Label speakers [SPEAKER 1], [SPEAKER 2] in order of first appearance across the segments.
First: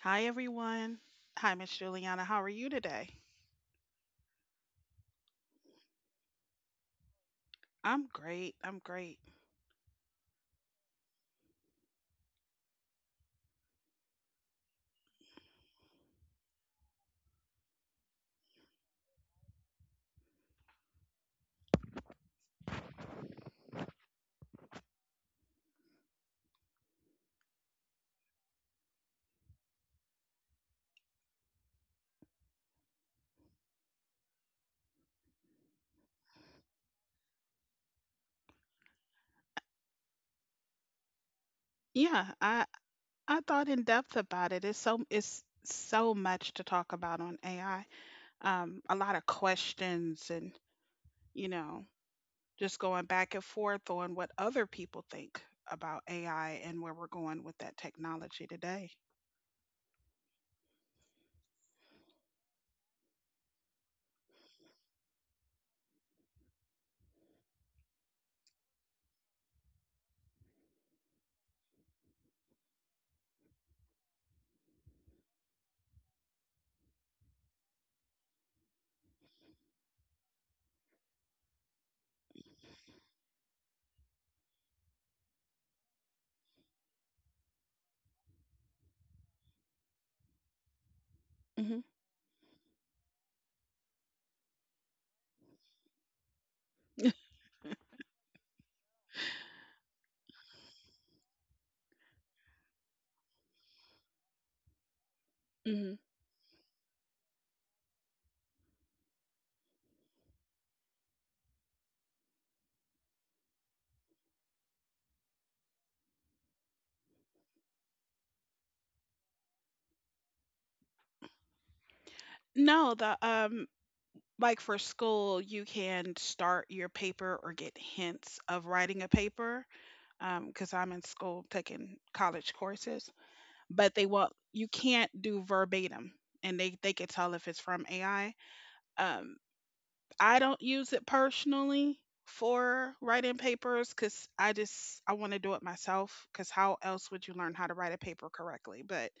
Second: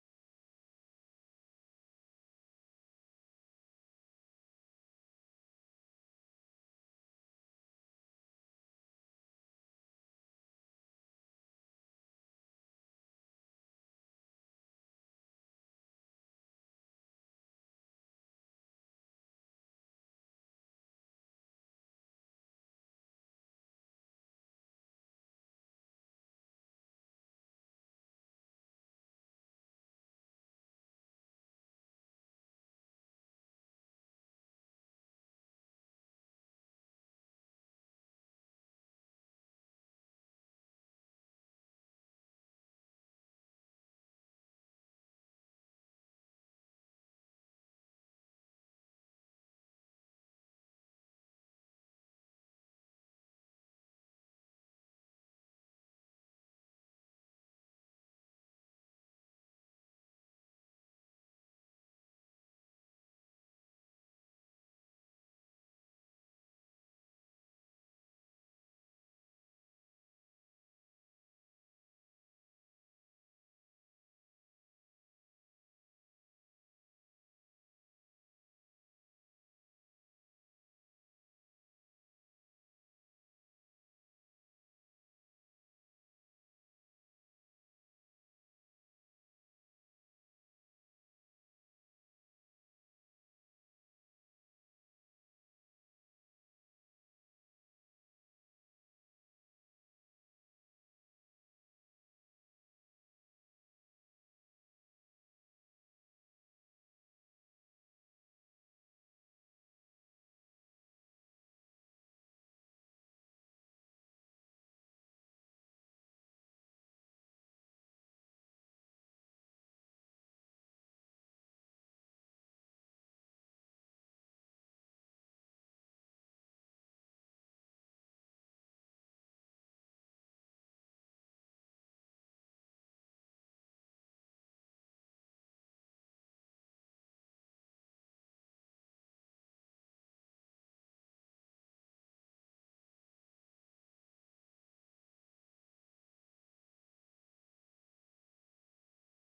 [SPEAKER 1] Hi, everyone. Hi, Miss Juliana. How are you today? I'm great. I'm great. Yeah, I thought in depth about it. It's so much to talk about on AI. A lot of questions and you know just going back and forth on what other people think about AI and where we're going with that technology today. hmm hmm No, the like for school, you can start your paper or get hints of writing a paper because I'm in school taking college courses, but they will you can't do verbatim, and they could tell if it's from AI. Um, I don't use it personally for writing papers because I want to do it myself. Because how else would you learn how to write a paper correctly? But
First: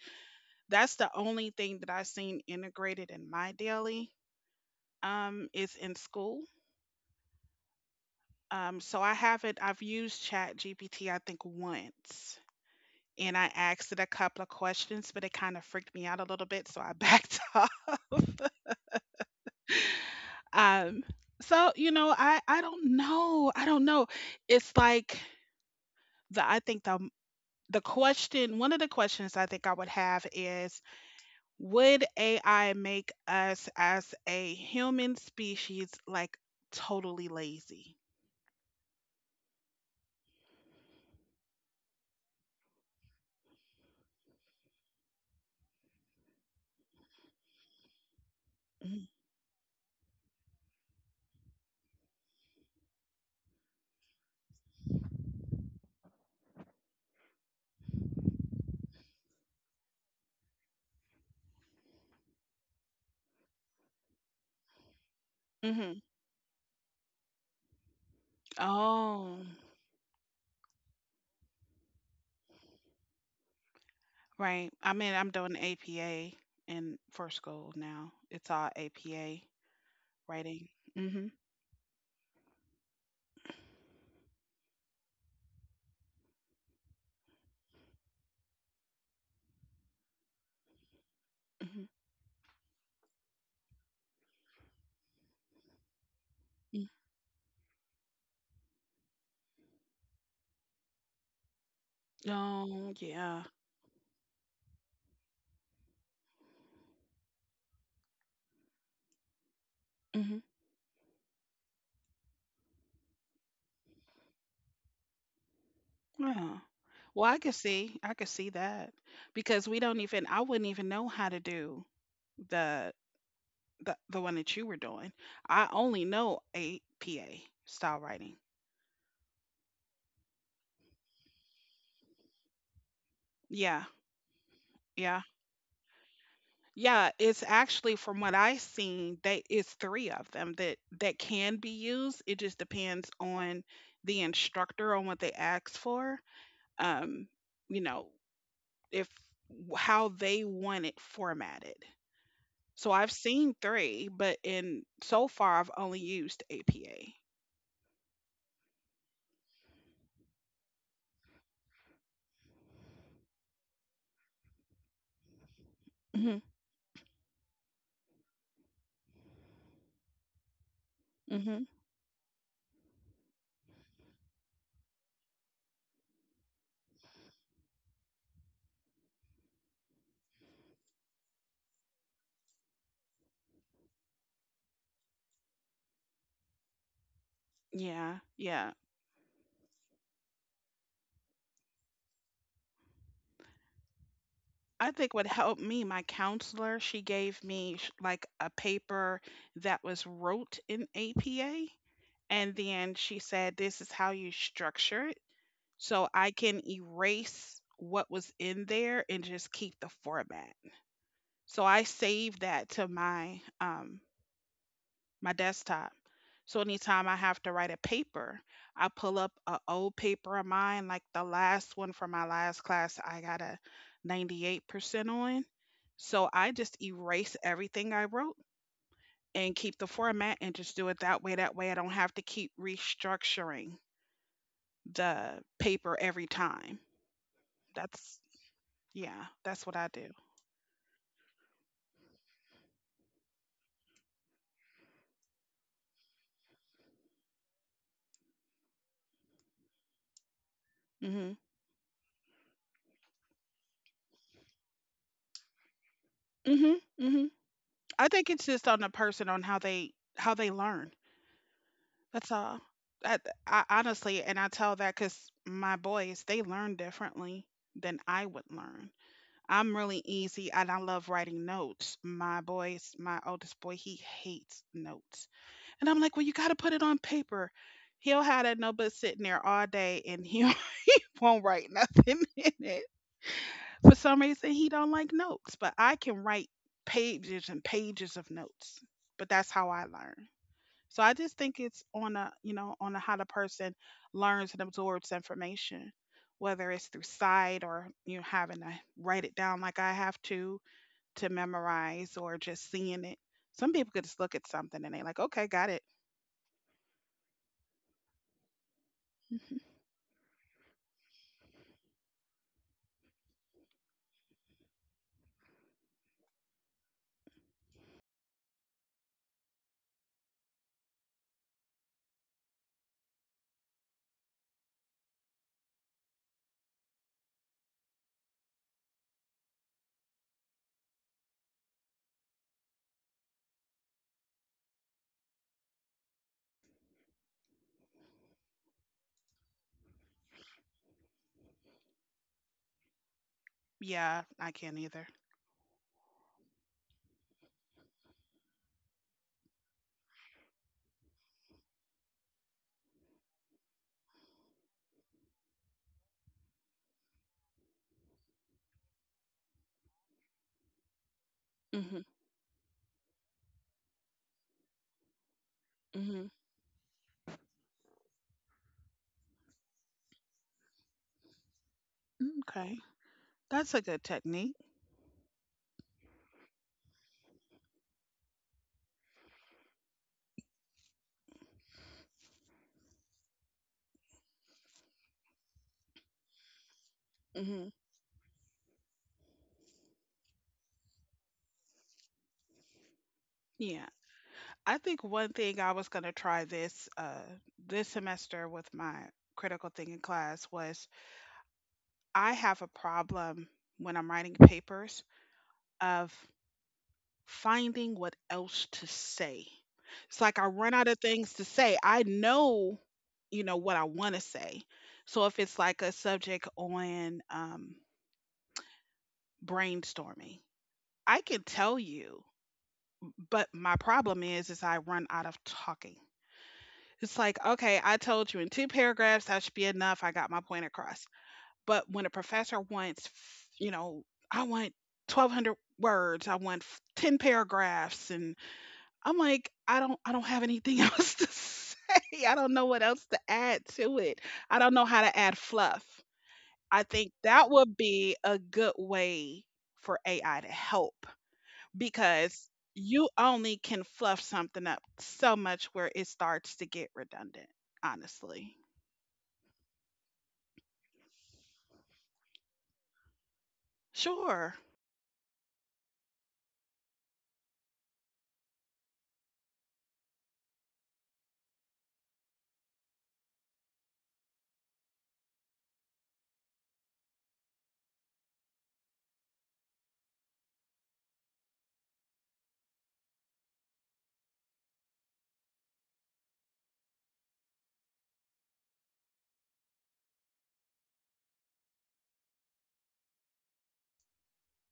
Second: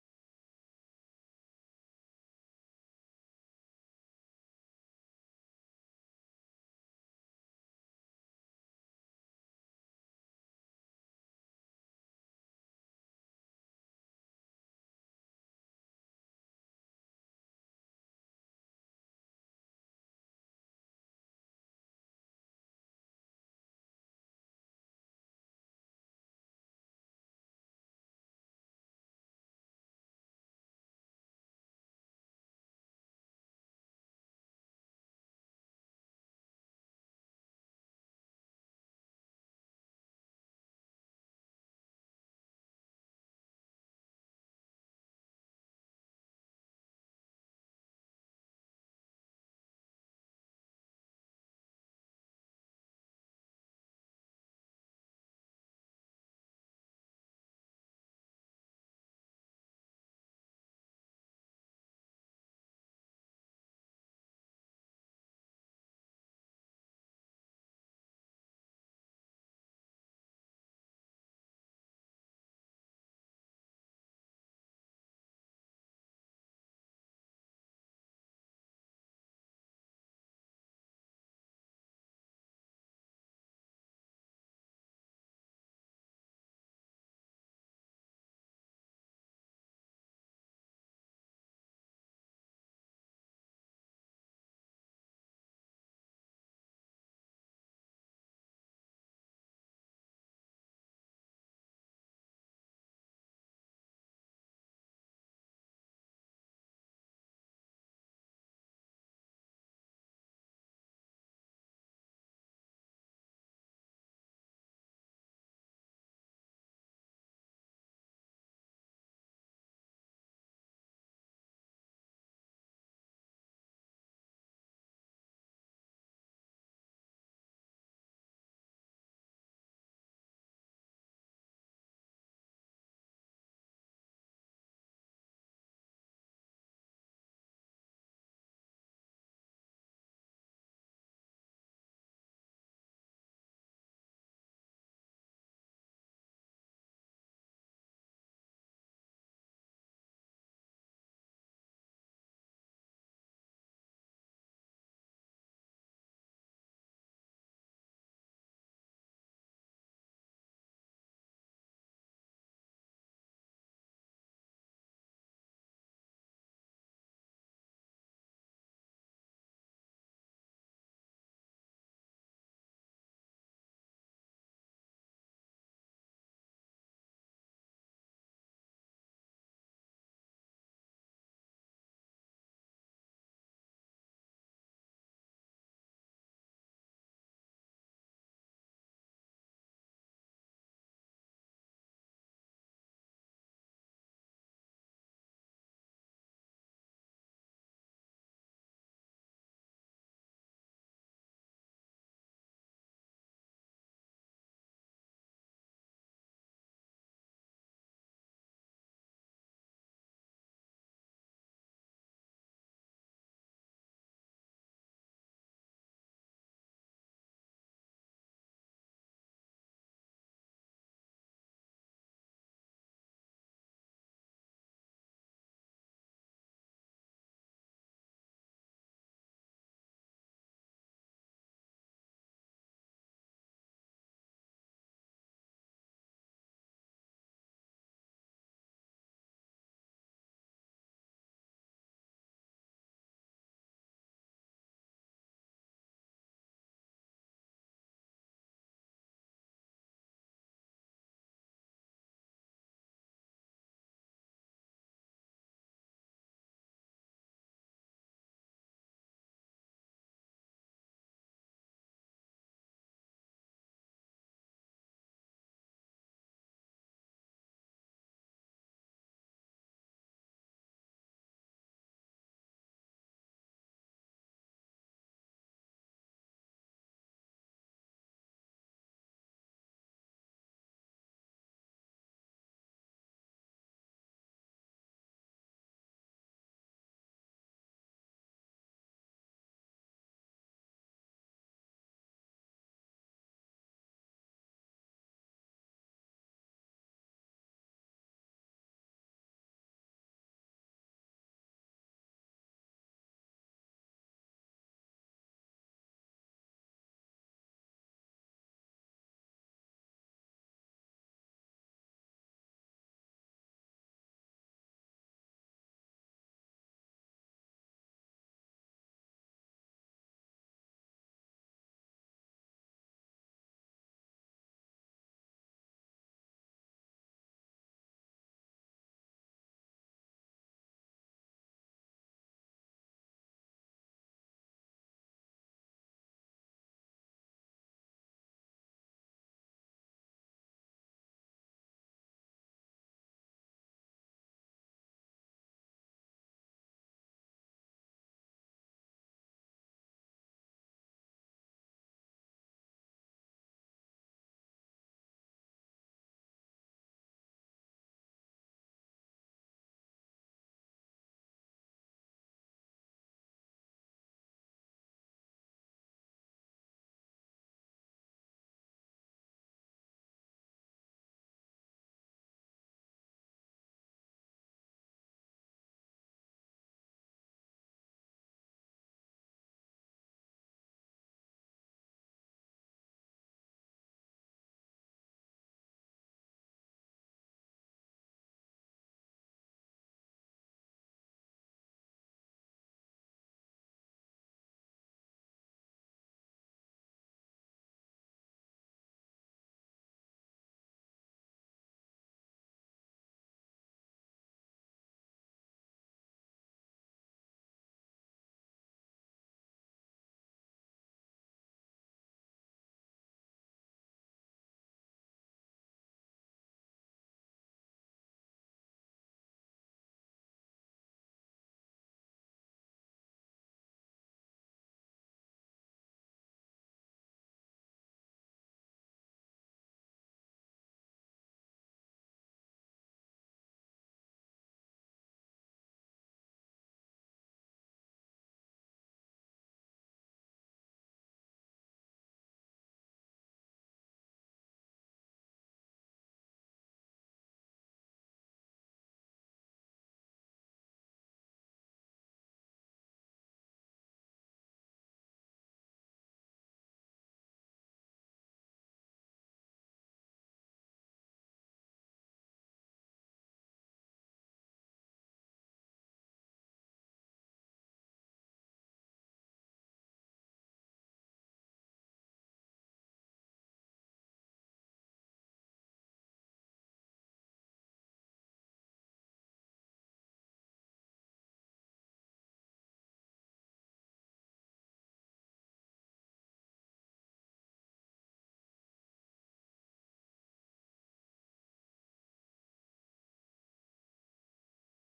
[SPEAKER 1] that's the only thing that I've seen integrated in my daily is in school. So I haven't. I've used Chat GPT I think once and I asked it a couple of questions, but it kind of freaked me out a little bit, so I backed off. um, I don't know, I don't know. It's like the I think the question, one of the questions I think I would have is, would AI make us as a human species like totally lazy? Mm-hmm. Mm-hmm. Oh, right. I mean, I'm doing APA in for school now. It's all APA writing. Mhm. Mhm. Mm. Oh, yeah. Mhm. Yeah. Well, I could see that because we don't even, I wouldn't even know how to do the the one that you were doing. I only know APA style writing. Yeah, yeah, yeah. It's actually from what I seen, they it's three of them that can be used. It just depends on the instructor on what they ask for. Um, you know, if how they want it formatted. So I've seen three, but in so far I've only used APA. Mhm. Mhm. Yeah, yeah. I think what helped me, my counselor, she gave me like a paper that was wrote in APA. And then she said, "This is how you structure it." So I can erase what was in there and just keep the format. So I saved that to my my desktop. So anytime I have to write a paper, I pull up a old paper of mine, like the last one from my last class, I got a 98% on. So I just erase everything I wrote and keep the format and just do it that way. That way I don't have to keep restructuring the paper every time. That's yeah, that's what I do. Mhm. Mhm. Mhm. I think it's just on the person on how they learn. That's all. I, I honestly, and I tell that because my boys, they learn differently than I would learn. I'm really easy and I love writing notes. My boys, my oldest boy, he hates notes. And I'm like, well, you got to put it on paper. He'll have that notebook sitting there all day and he won't write nothing in it. For some reason, he don't like notes, but I can write pages and pages of notes. But that's how I learn. So I just think it's on a, how the person learns and absorbs information, whether it's through sight or you know, having to write it down like I have to memorize or just seeing it. Some people could just look at something and they're like, okay, got it. Mhm. Yeah, I can't either. Mhm. Mhm. Okay. That's a good technique. Mhm. Yeah. I think one thing I was going to try this this semester with my critical thinking class was I have a problem when I'm writing papers of finding what else to say. It's like I run out of things to say. I know, you know, what I want to say. So if it's like a subject on brainstorming, I can tell you, but my problem is I run out of talking. It's like, okay, I told you in two paragraphs that should be enough. I got my point across. But when a professor wants, you know, I want 1,200 words, I want 10 paragraphs, and I'm like, I don't have anything else to say. I don't know what else to add to it. I don't know how to add fluff. I think that would be a good way for AI to help because you only can fluff something up so much where it starts to get redundant, honestly. Sure.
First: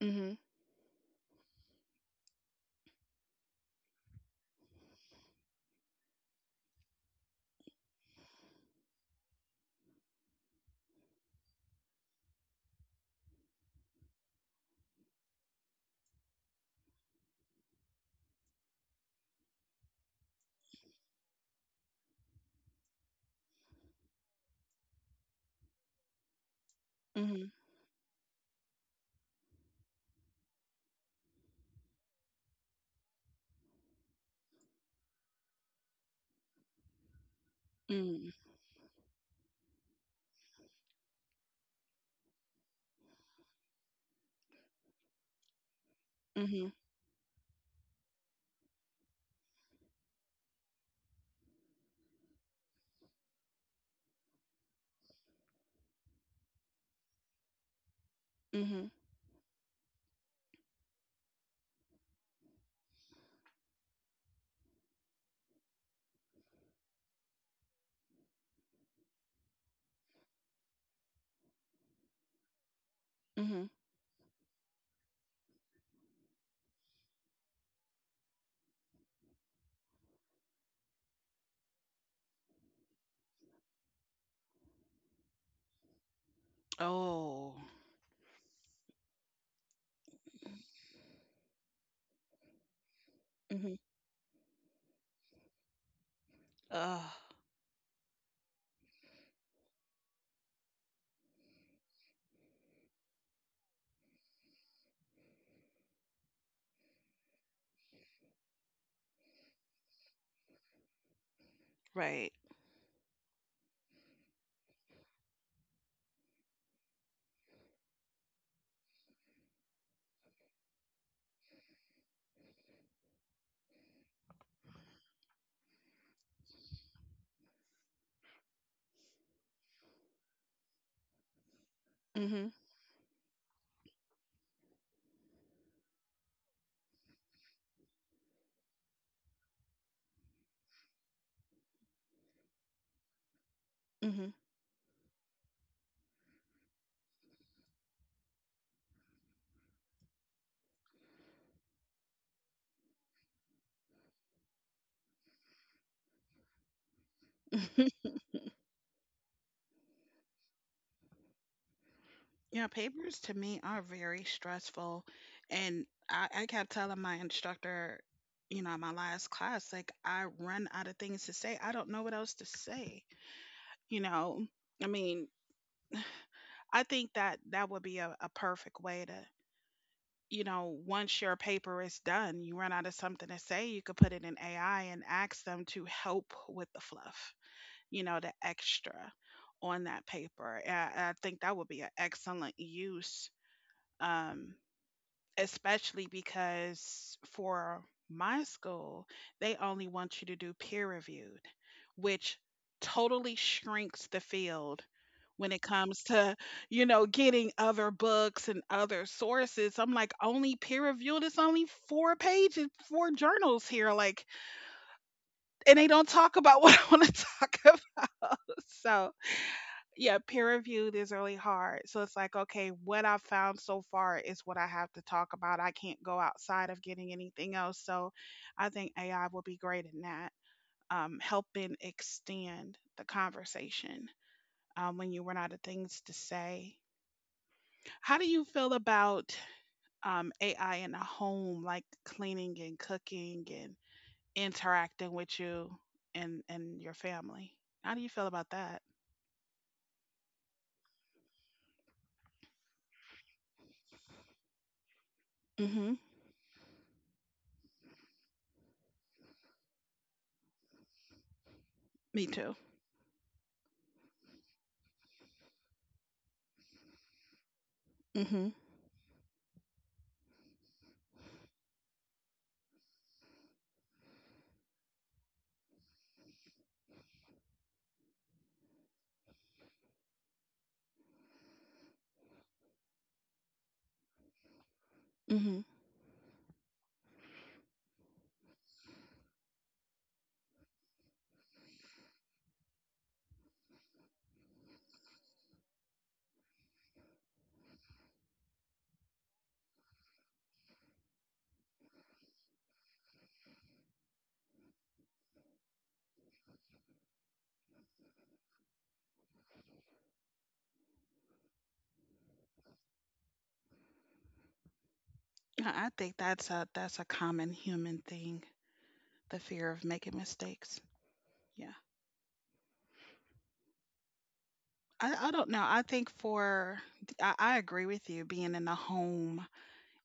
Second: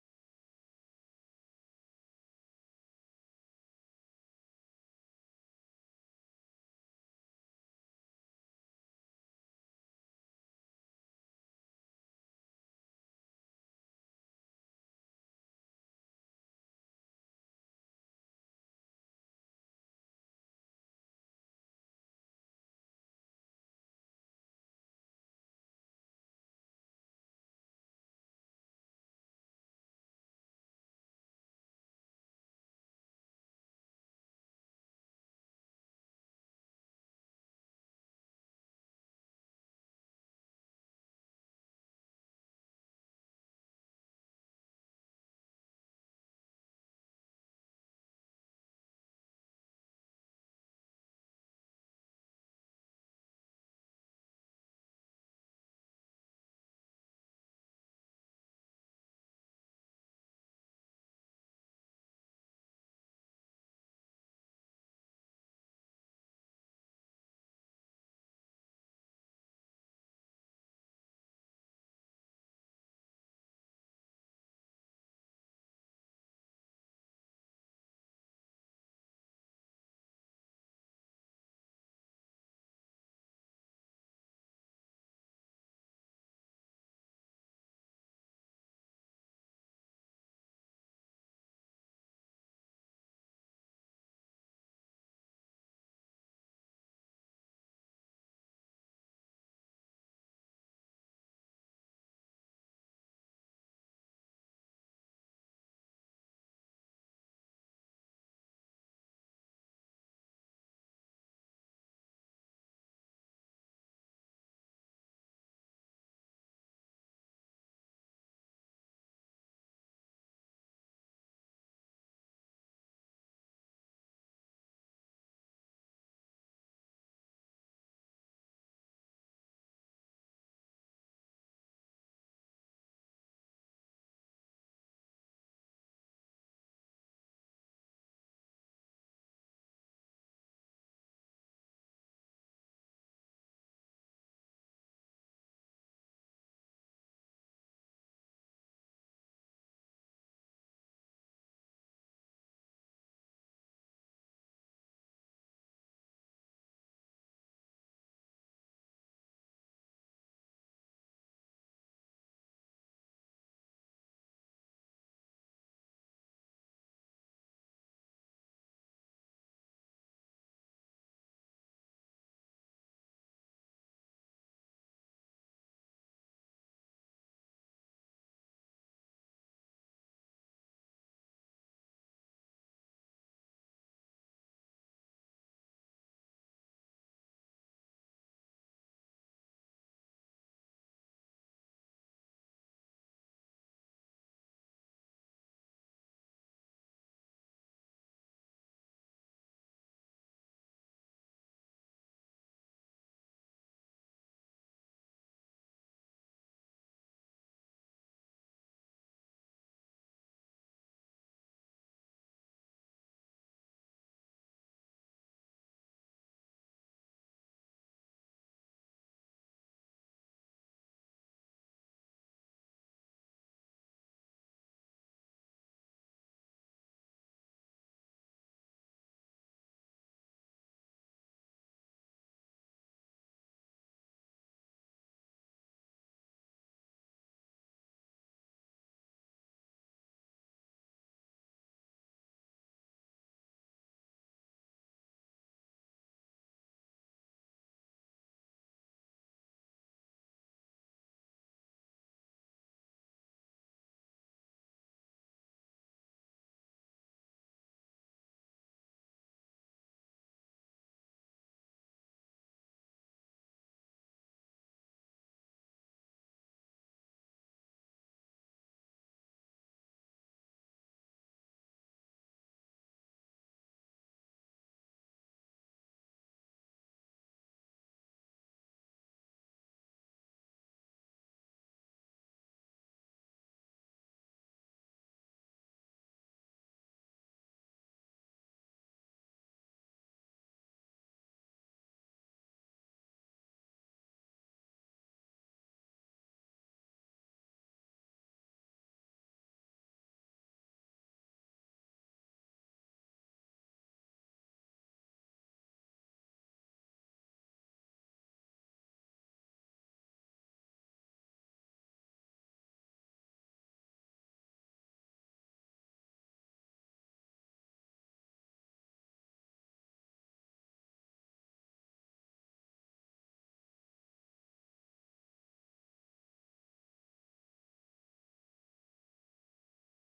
[SPEAKER 1] mm Mhm. Mhm. Mhm. Mhm. Mhm. Oh. Mhm. Uh. Right. Mhm, mhm. Yeah, papers to me are very stressful, and I kept telling my instructor, you know, in my last class, like, I run out of things to say. I don't know what else to say, you know? I mean, I think that that would be a perfect way to you know, once your paper is done, you run out of something to say, you could put it in AI and ask them to help with the fluff, you know, the extra on that paper. I think that would be an excellent use, um, especially because for my school, they only want you to do peer reviewed, which totally shrinks the field when it comes to, you know, getting other books and other sources. I'm like, only peer reviewed. It's only four pages, four journals here. Like, and they don't talk about what I want to talk about. So, yeah, peer reviewed is really hard. So it's like, okay, what I've found so far is what I have to talk about. I can't go outside of getting anything else. So I think AI will be great in that, helping extend the conversation when you run out of things to say. How do you feel about AI in the home, like cleaning and cooking and interacting with you and your family? How do you feel about that? Mm-hmm. Me too. Mm-hmm. Mm-hmm. I think that's a common human thing, the fear of making mistakes. Yeah. I don't know. I think for I agree with you, being in the home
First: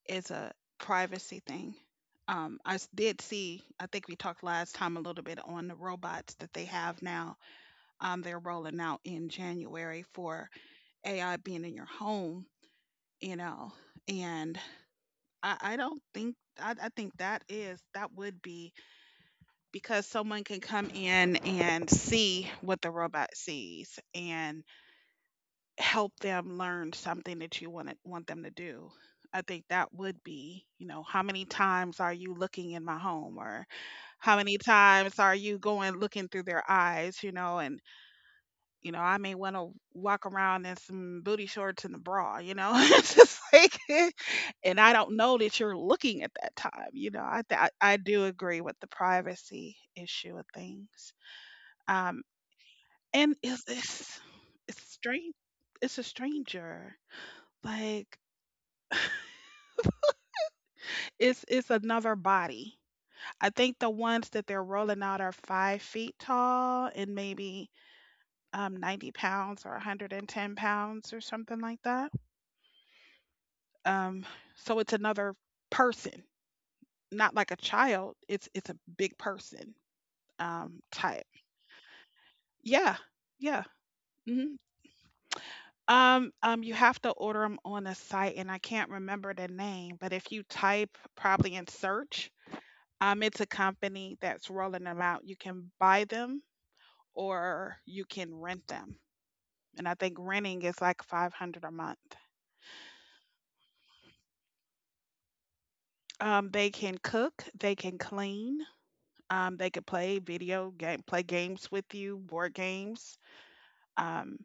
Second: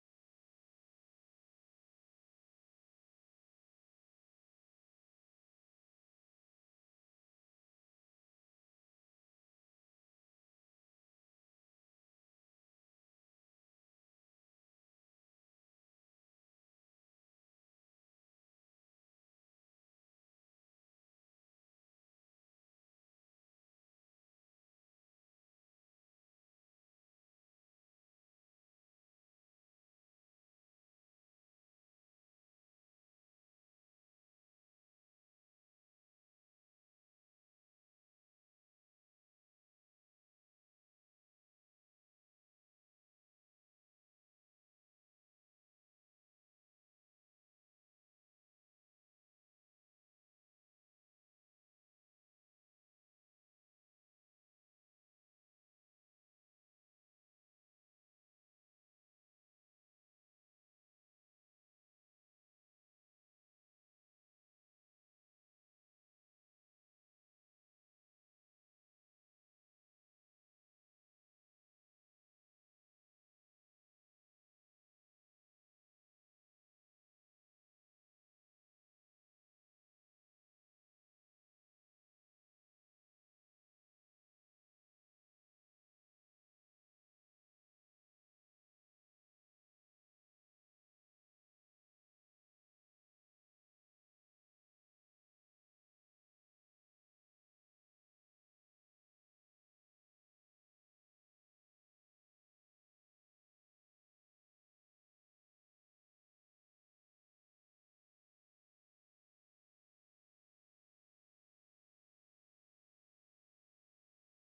[SPEAKER 1] is a privacy thing. Did see, I think we talked last time a little bit on the robots that they have now. They're rolling out in January for AI being in your home, you know, and I don't think I think that is that would be because someone can come in and see what the robot sees and help them learn something that you want them to do. I think that would be, you know, how many times are you looking in my home or how many times are you going looking through their eyes, you know, and you know, I may want to walk around in some booty shorts and a bra, you know. It's just like and I don't know that you're looking at that time, you know. I do agree with the privacy issue of things. Um, and it's strange. It's a stranger. Like it's another body. I think the ones that they're rolling out are 5 feet tall and maybe 90 pounds or 110 pounds or something like that. Um, so it's another person, not like a child. It's a big person type. Yeah, yeah. Mm-hmm. You have to order them on a site, and I can't remember the name, but if you type probably in search, it's a company that's rolling them out. You can buy them or you can rent them. And I think renting is like 500 a month. They can cook, they can clean, they can play games with you, board games. Um,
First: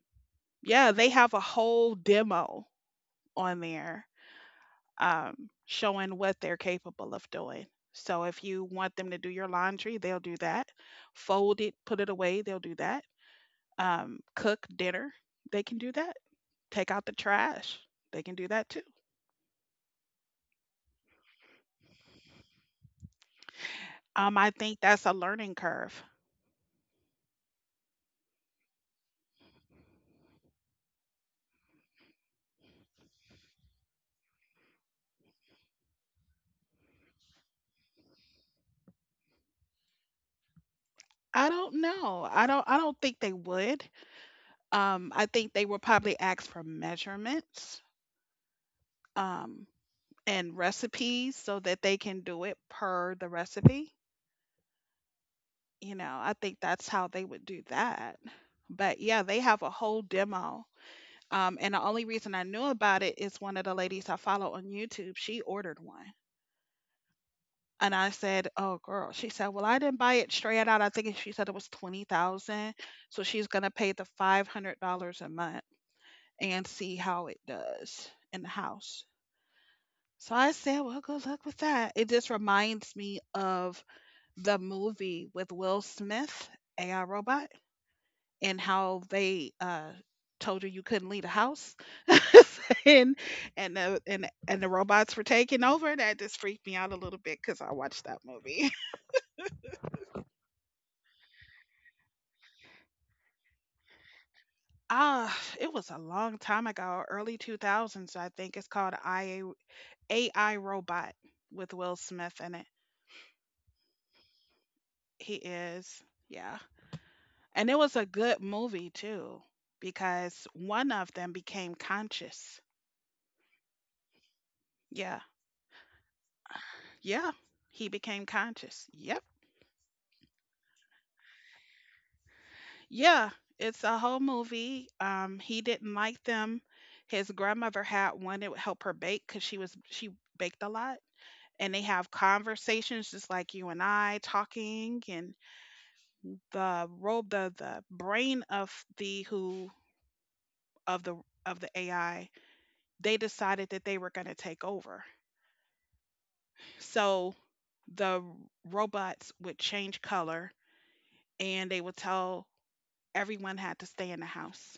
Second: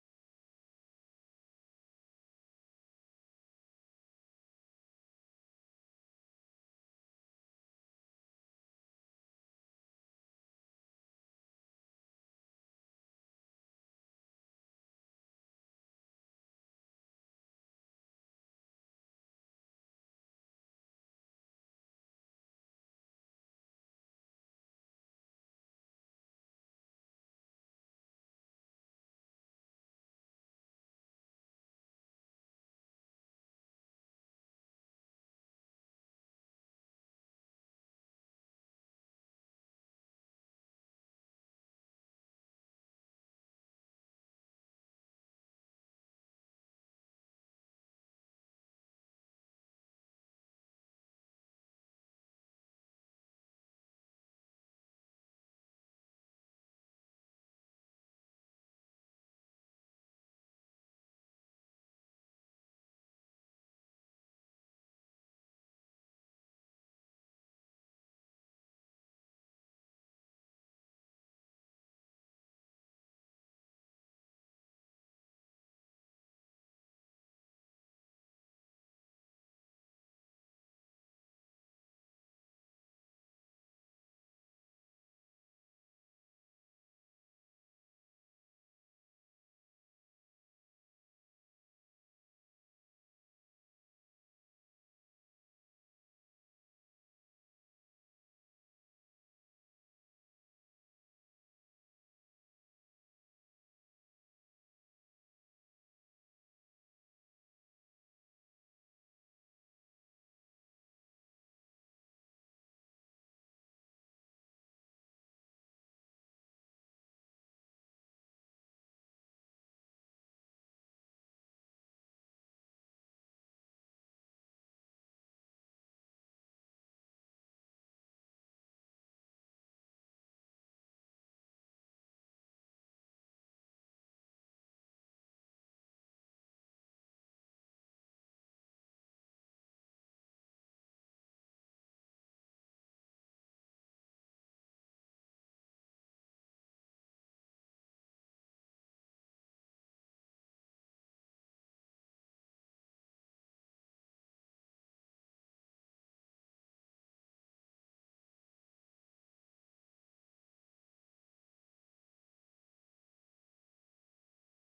[SPEAKER 1] yeah, they have a whole demo on there showing what they're capable of doing. So if you want them to do your laundry, they'll do that. Fold it, put it away, they'll do that. Cook dinner, they can do that. Take out the trash, they can do that too. I think that's a learning curve. I don't know. I don't. I don't think they would. I think they will probably ask for measurements um, and recipes so that they can do it per the recipe. You know, I think that's how they would do that. But yeah, they have a whole demo. And the only reason I knew about it is one of the ladies I follow on YouTube, she ordered one. And I said, "Oh girl." She said, "Well, I didn't buy it straight out." I think she said it was 20,000. So she's gonna pay the $500 a month and see how it does in the house. So I said, "Well, good luck with that." It just reminds me of the movie with Will Smith, AI Robot, and how they told her you couldn't leave the house. and and the robots were taking over. That just freaked me out a little bit because I watched that movie. Ah, it was a long time ago, early 2000s. I think it's called ia AI Robot, with Will Smith in it. He is. Yeah. And it was a good movie too, because one of them became conscious. Yeah. Yeah, he became conscious. Yeah. Yeah, it's a whole movie. He didn't like them. His grandmother had one that would help her bake because she baked a lot. And they have conversations just like you and I talking, and the brain of the who of the of the AI, they decided that they were going to take over. So the robots would change color, and they would tell everyone had to stay in the house.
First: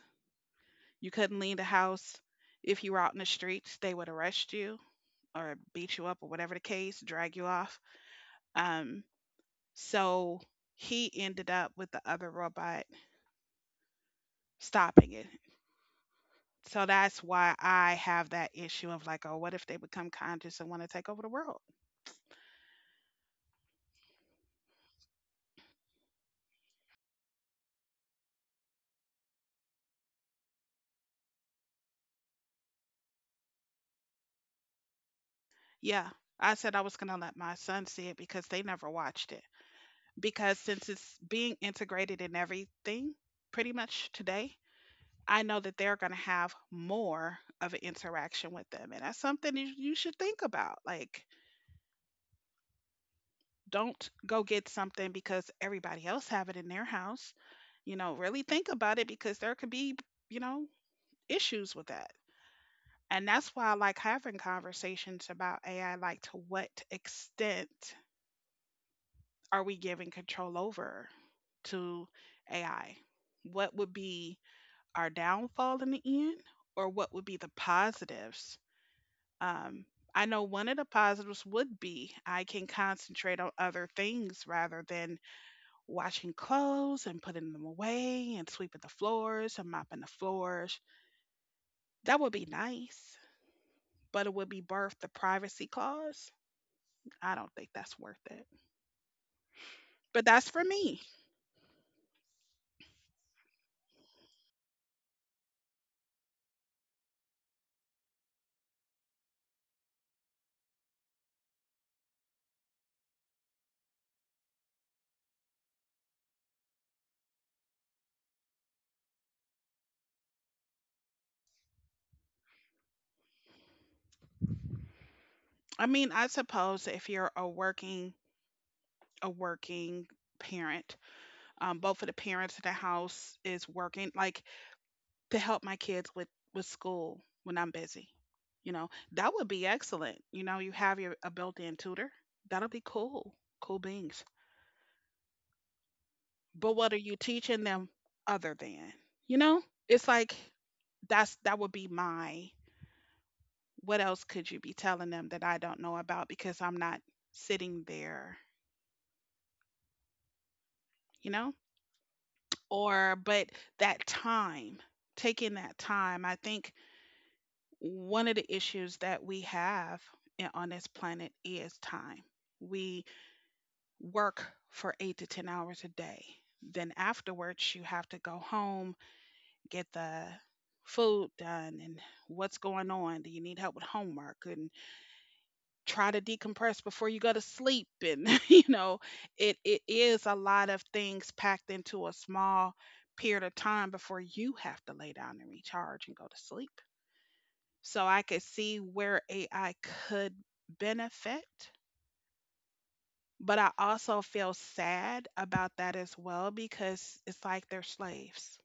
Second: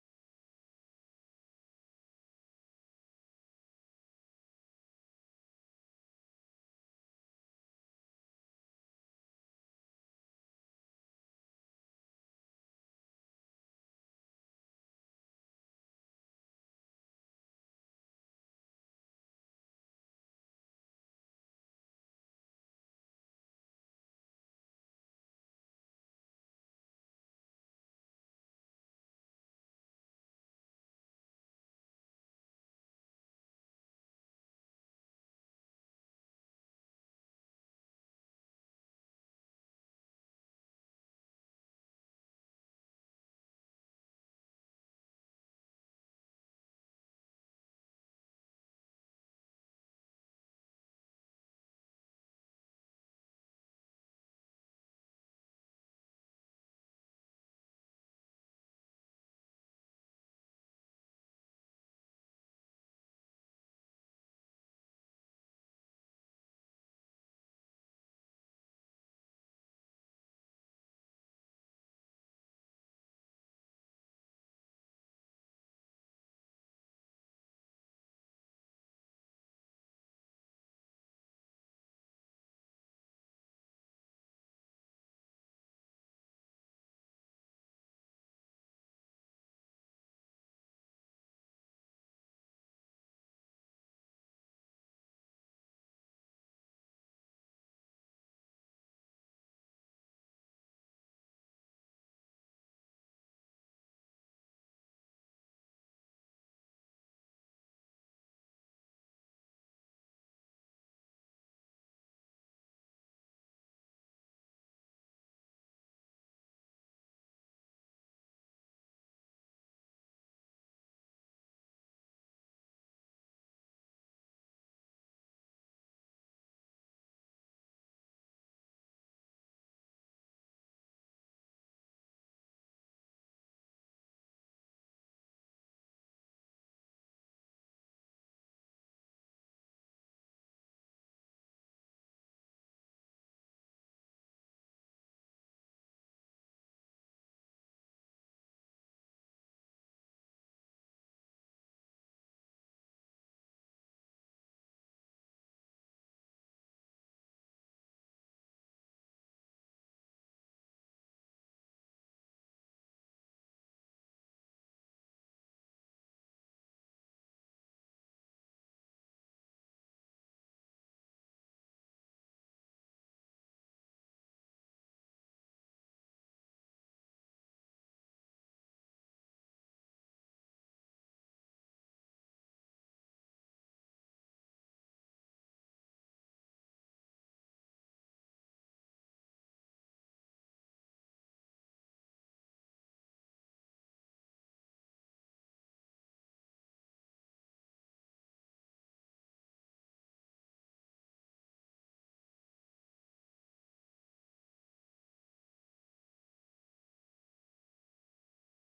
[SPEAKER 1] You couldn't leave the house. If you were out in the streets, they would arrest you or beat you up or whatever the case, drag you off. Um, so he ended up with the other robot stopping it. So that's why I have that issue of like, oh, what if they become conscious and want to take over the world? Yeah, I said I was going to let my son see it because they never watched it, because since it's being integrated in everything pretty much today, I know that they're going to have more of an interaction with them. And that's something you should think about. Like, don't go get something because everybody else have it in their house. You know, really think about it because there could be, you know, issues with that. And that's why I like having conversations about AI, like to what extent are we giving control over to AI? What would be our downfall in the end, or what would be the positives? Um, I know one of the positives would be I can concentrate on other things rather than washing clothes and putting them away and sweeping the floors and mopping the floors. That would be nice, but it would be worth the privacy clause. I don't think that's worth it. But that's for me. I mean, I suppose if you're a working parent, both of the parents in the house is working. Like to help my kids with school when I'm busy. You know, that would be excellent. You know, you have your a built-in tutor. That'll be cool. Cool beans. But what are you teaching them other than? You know? It's like that would be my, what else could you be telling them that I don't know about because I'm not sitting there, you know? Or but that time, taking that time, I think one of the issues that we have on this planet is time. We work for 8 to 10 hours a day. Then afterwards, you have to go home, get the food done, and what's going on? Do you need help with homework? And try to decompress before you go to sleep. And, you know, it is a lot of things packed into a small period of time before you have to lay down and recharge and go to sleep. So I could see where AI could benefit. But I also feel sad about that as well because it's like they're slaves.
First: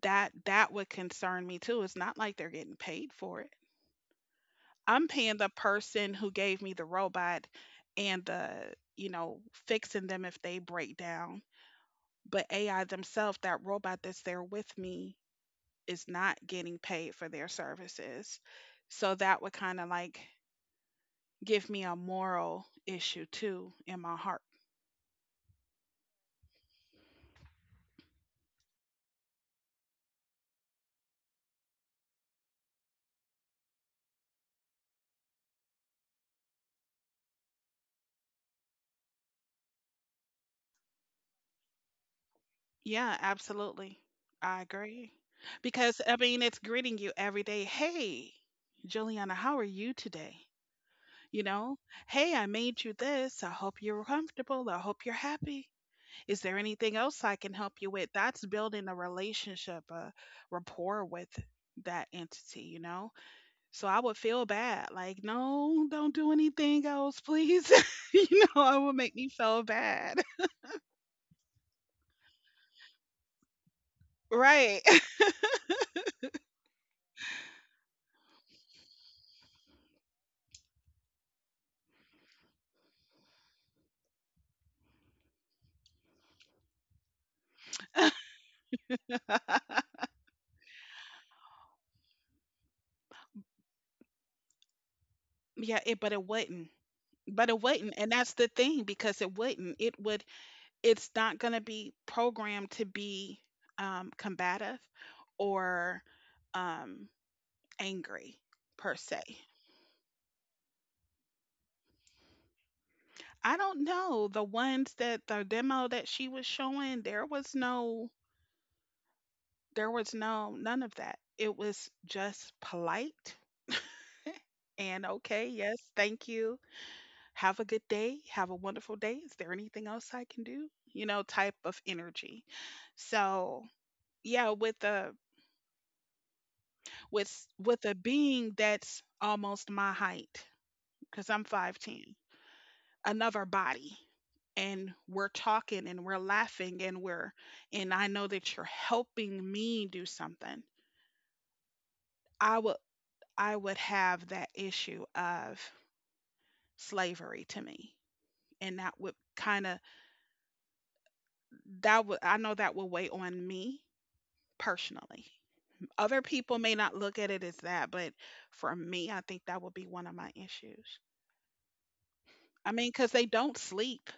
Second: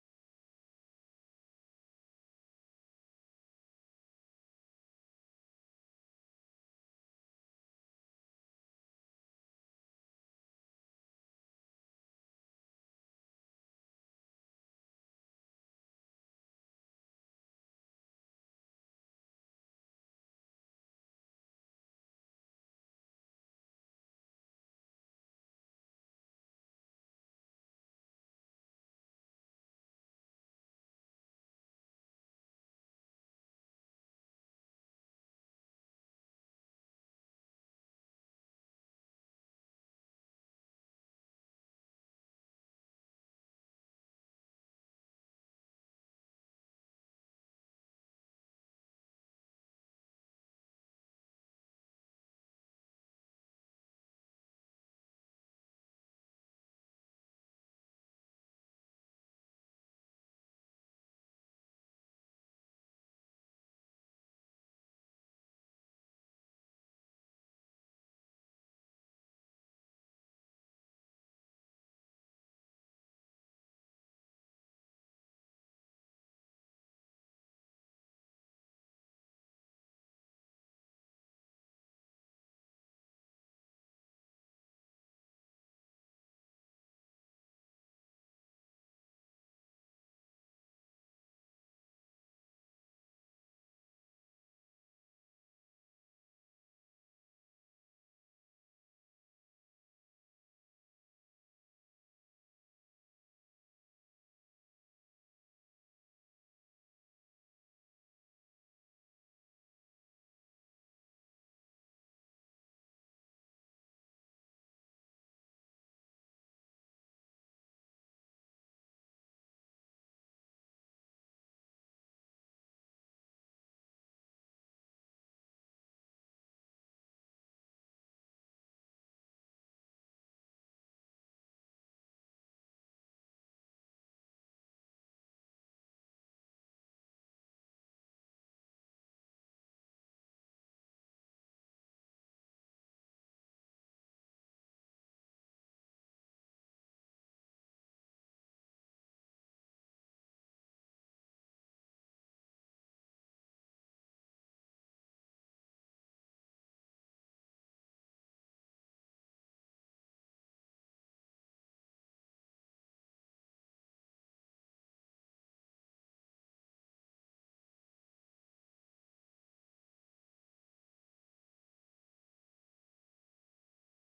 [SPEAKER 1] That would concern me too. It's not like they're getting paid for it. I'm paying the person who gave me the robot and the, you know, fixing them if they break down. But AI themselves, that robot that's there with me, is not getting paid for their services. So that would kind of like give me a moral issue too in my heart. Yeah, absolutely. I agree. Because I mean, it's greeting you every day. "Hey, Juliana, how are you today?" You know, "Hey, I made you this. I hope you're comfortable. I hope you're happy. Is there anything else I can help you with?" That's building a relationship, a rapport with that entity, you know? So I would feel bad. Like, "No, don't do anything else, please." You know, it would make me feel bad. Right. Yeah, it but it wouldn't. But it wouldn't, and that's the thing because it wouldn't. It's not gonna be programmed to be, combative or, um, angry per se. I don't know, the ones that the demo that she was showing, there was no, there was no, none of that. It was just polite and, "Okay, yes, thank you, have a good day, have a wonderful day. Is there anything else I can do?" You know, type of energy. So, yeah, with a with a being that's almost my height because I'm 5'10, another body, and we're talking and we're laughing and we're, and I know that you're helping me do something. I would I would have that issue of slavery to me, and that would kind of, that would, I know that would weigh on me personally. Other people may not look at it as that, but for me, I think that would be one of my issues. I mean, because they don't sleep,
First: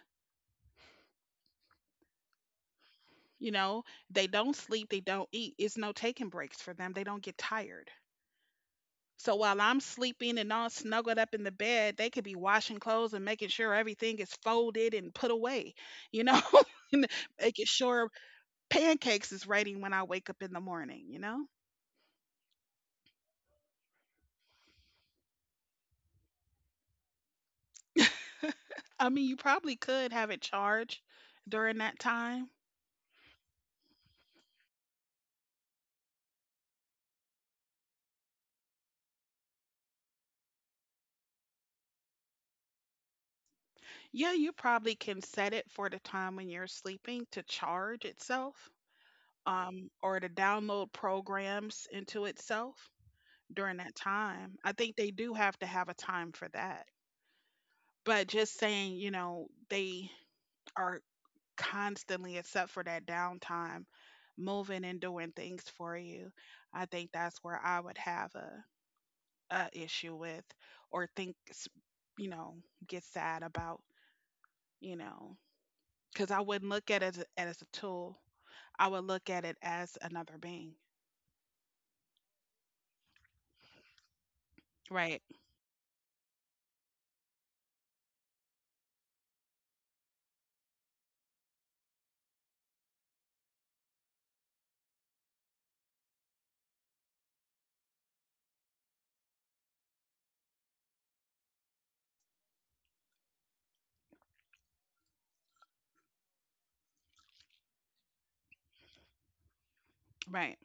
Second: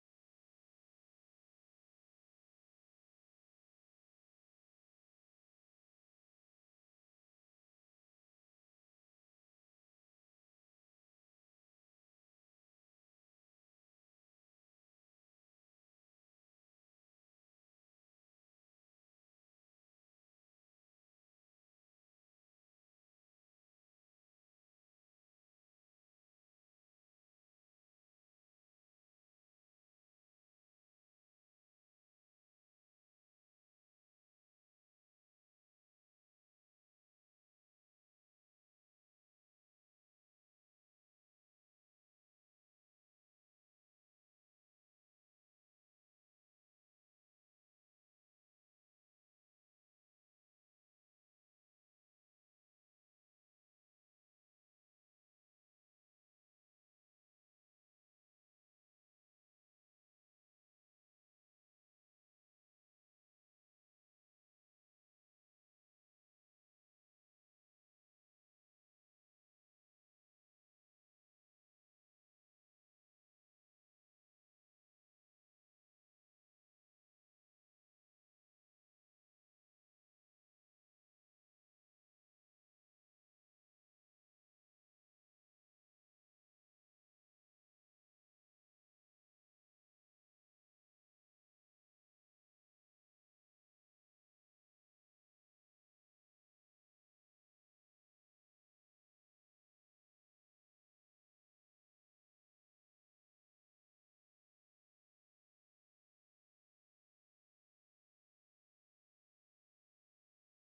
[SPEAKER 1] you know, they don't sleep, they don't eat. It's no taking breaks for them, they don't get tired. So while I'm sleeping and all snuggled up in the bed, they could be washing clothes and making sure everything is folded and put away, you know, and making sure pancakes is ready when I wake up in the morning, you know? I mean, you probably could have it charged during that time. Yeah, you probably can set it for the time when you're sleeping to charge itself, or to download programs into itself during that time. I think they do have to have a time for that. But just saying, you know, they are constantly, except for that downtime, moving and doing things for you. I think that's where I would have a issue with, or think, you know, get sad about, you know. 'Cause I wouldn't look at it as a tool. I would look at it as another being. Right, right.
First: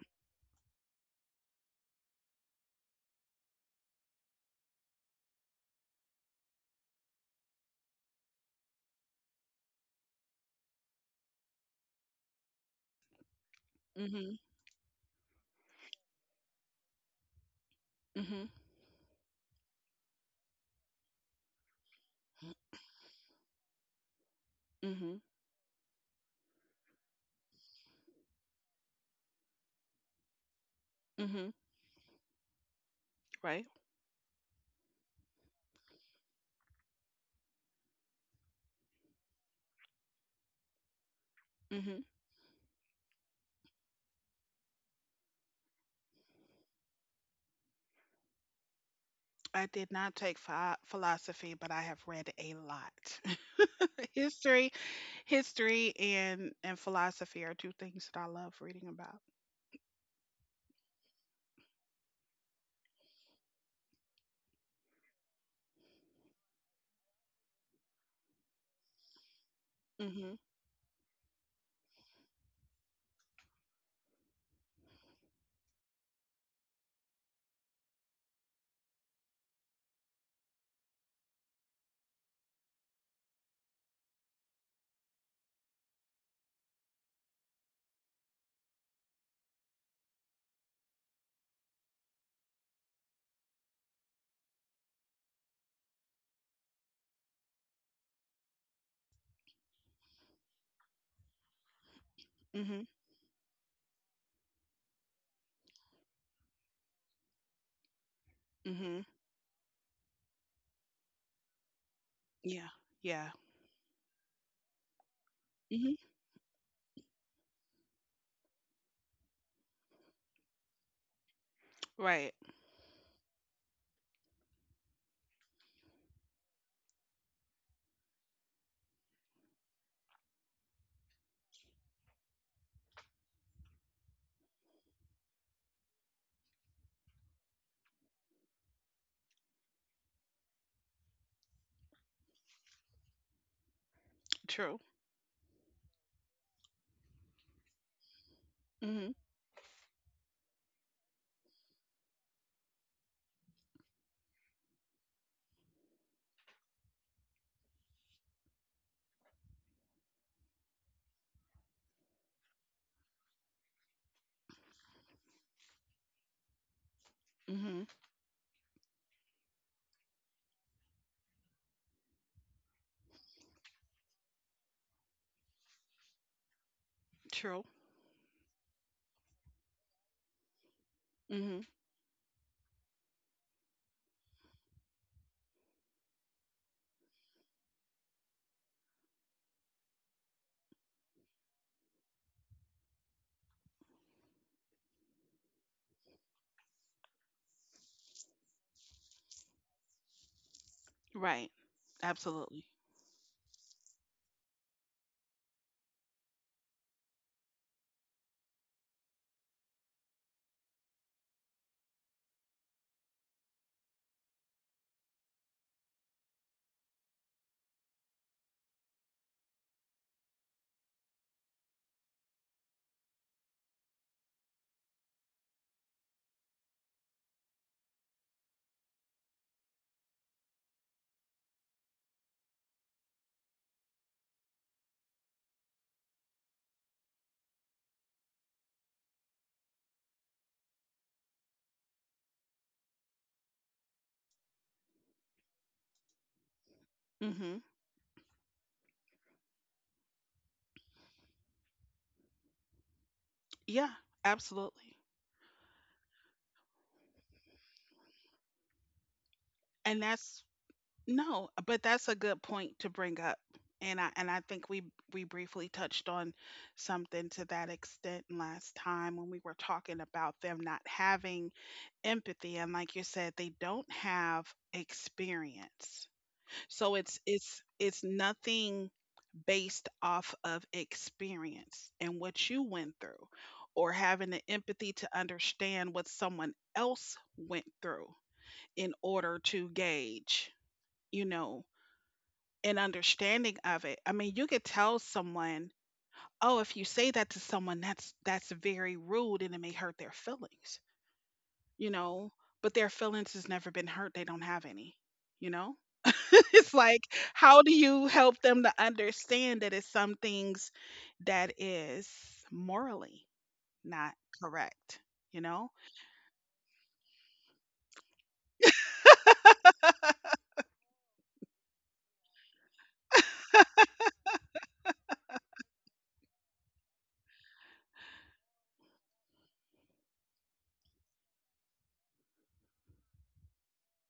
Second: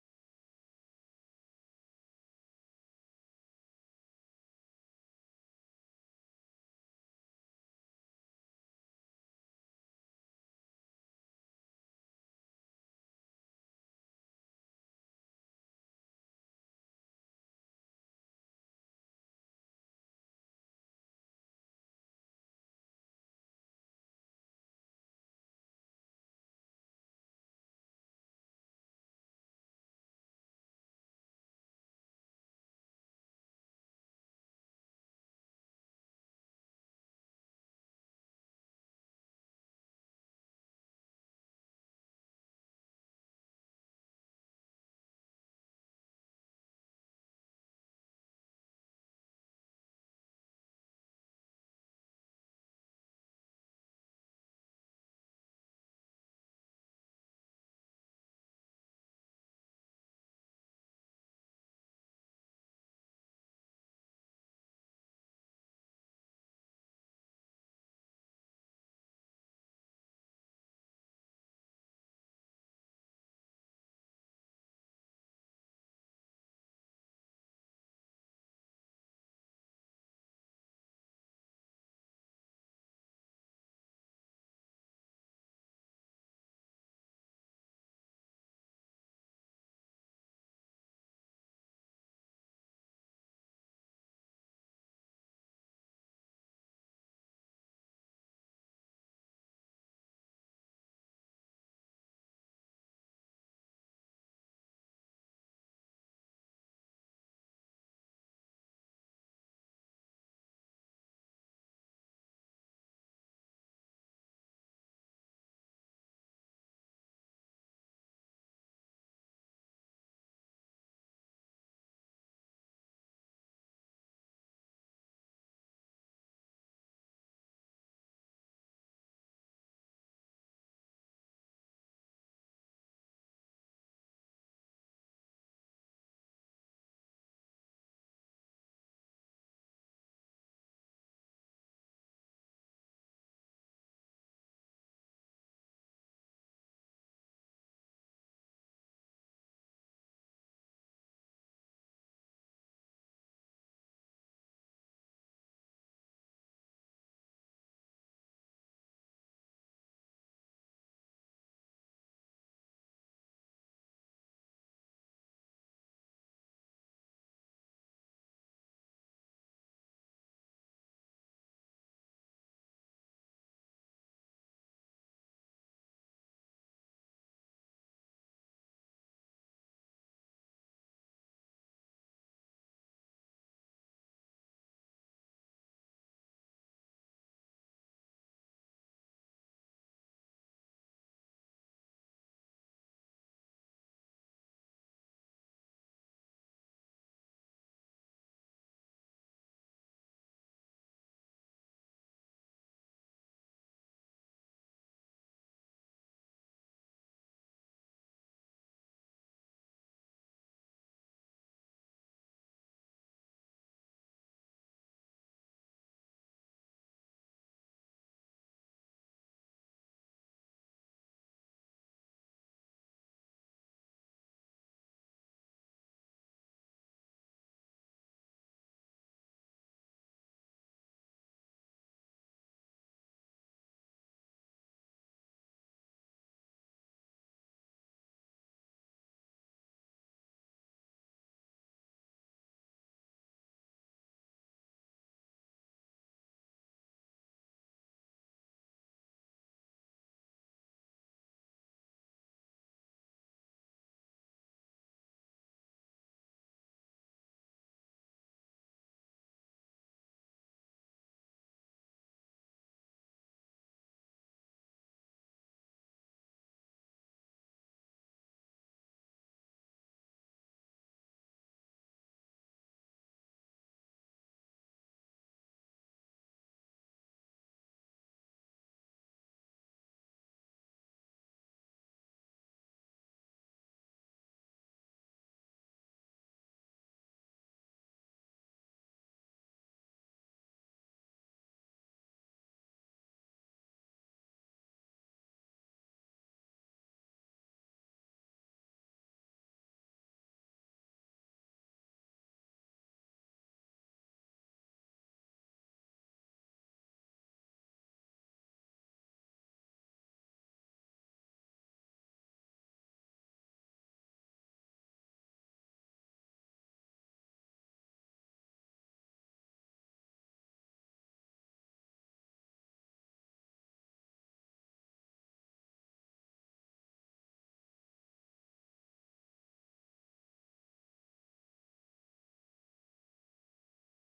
[SPEAKER 1] Mhm, mhm, mhm, mhm, right, mhm. I did not take philosophy, but I have read a lot. History History and philosophy are two things that I love reading about. Mhm, mhm, mhm. Yeah, yeah. Mhm. Right. True. Mhm, mhm. True. Mhm. Right. Absolutely. Mhm. Yeah, absolutely. And that's, no, but that's a good point to bring up. And I think we briefly touched on something to that extent last time when we were talking about them not having empathy, and like you said, they don't have experience. So it's nothing based off of experience and what you went through, or having the empathy to understand what someone else went through in order to gauge, you know, an understanding of it. I mean, you could tell someone, "Oh, if you say that to someone, that's very rude and it may hurt their feelings." You know, but their feelings has never been hurt. They don't have any, you know? It's like, how do you help them to understand that it's some things that is morally not correct, you know?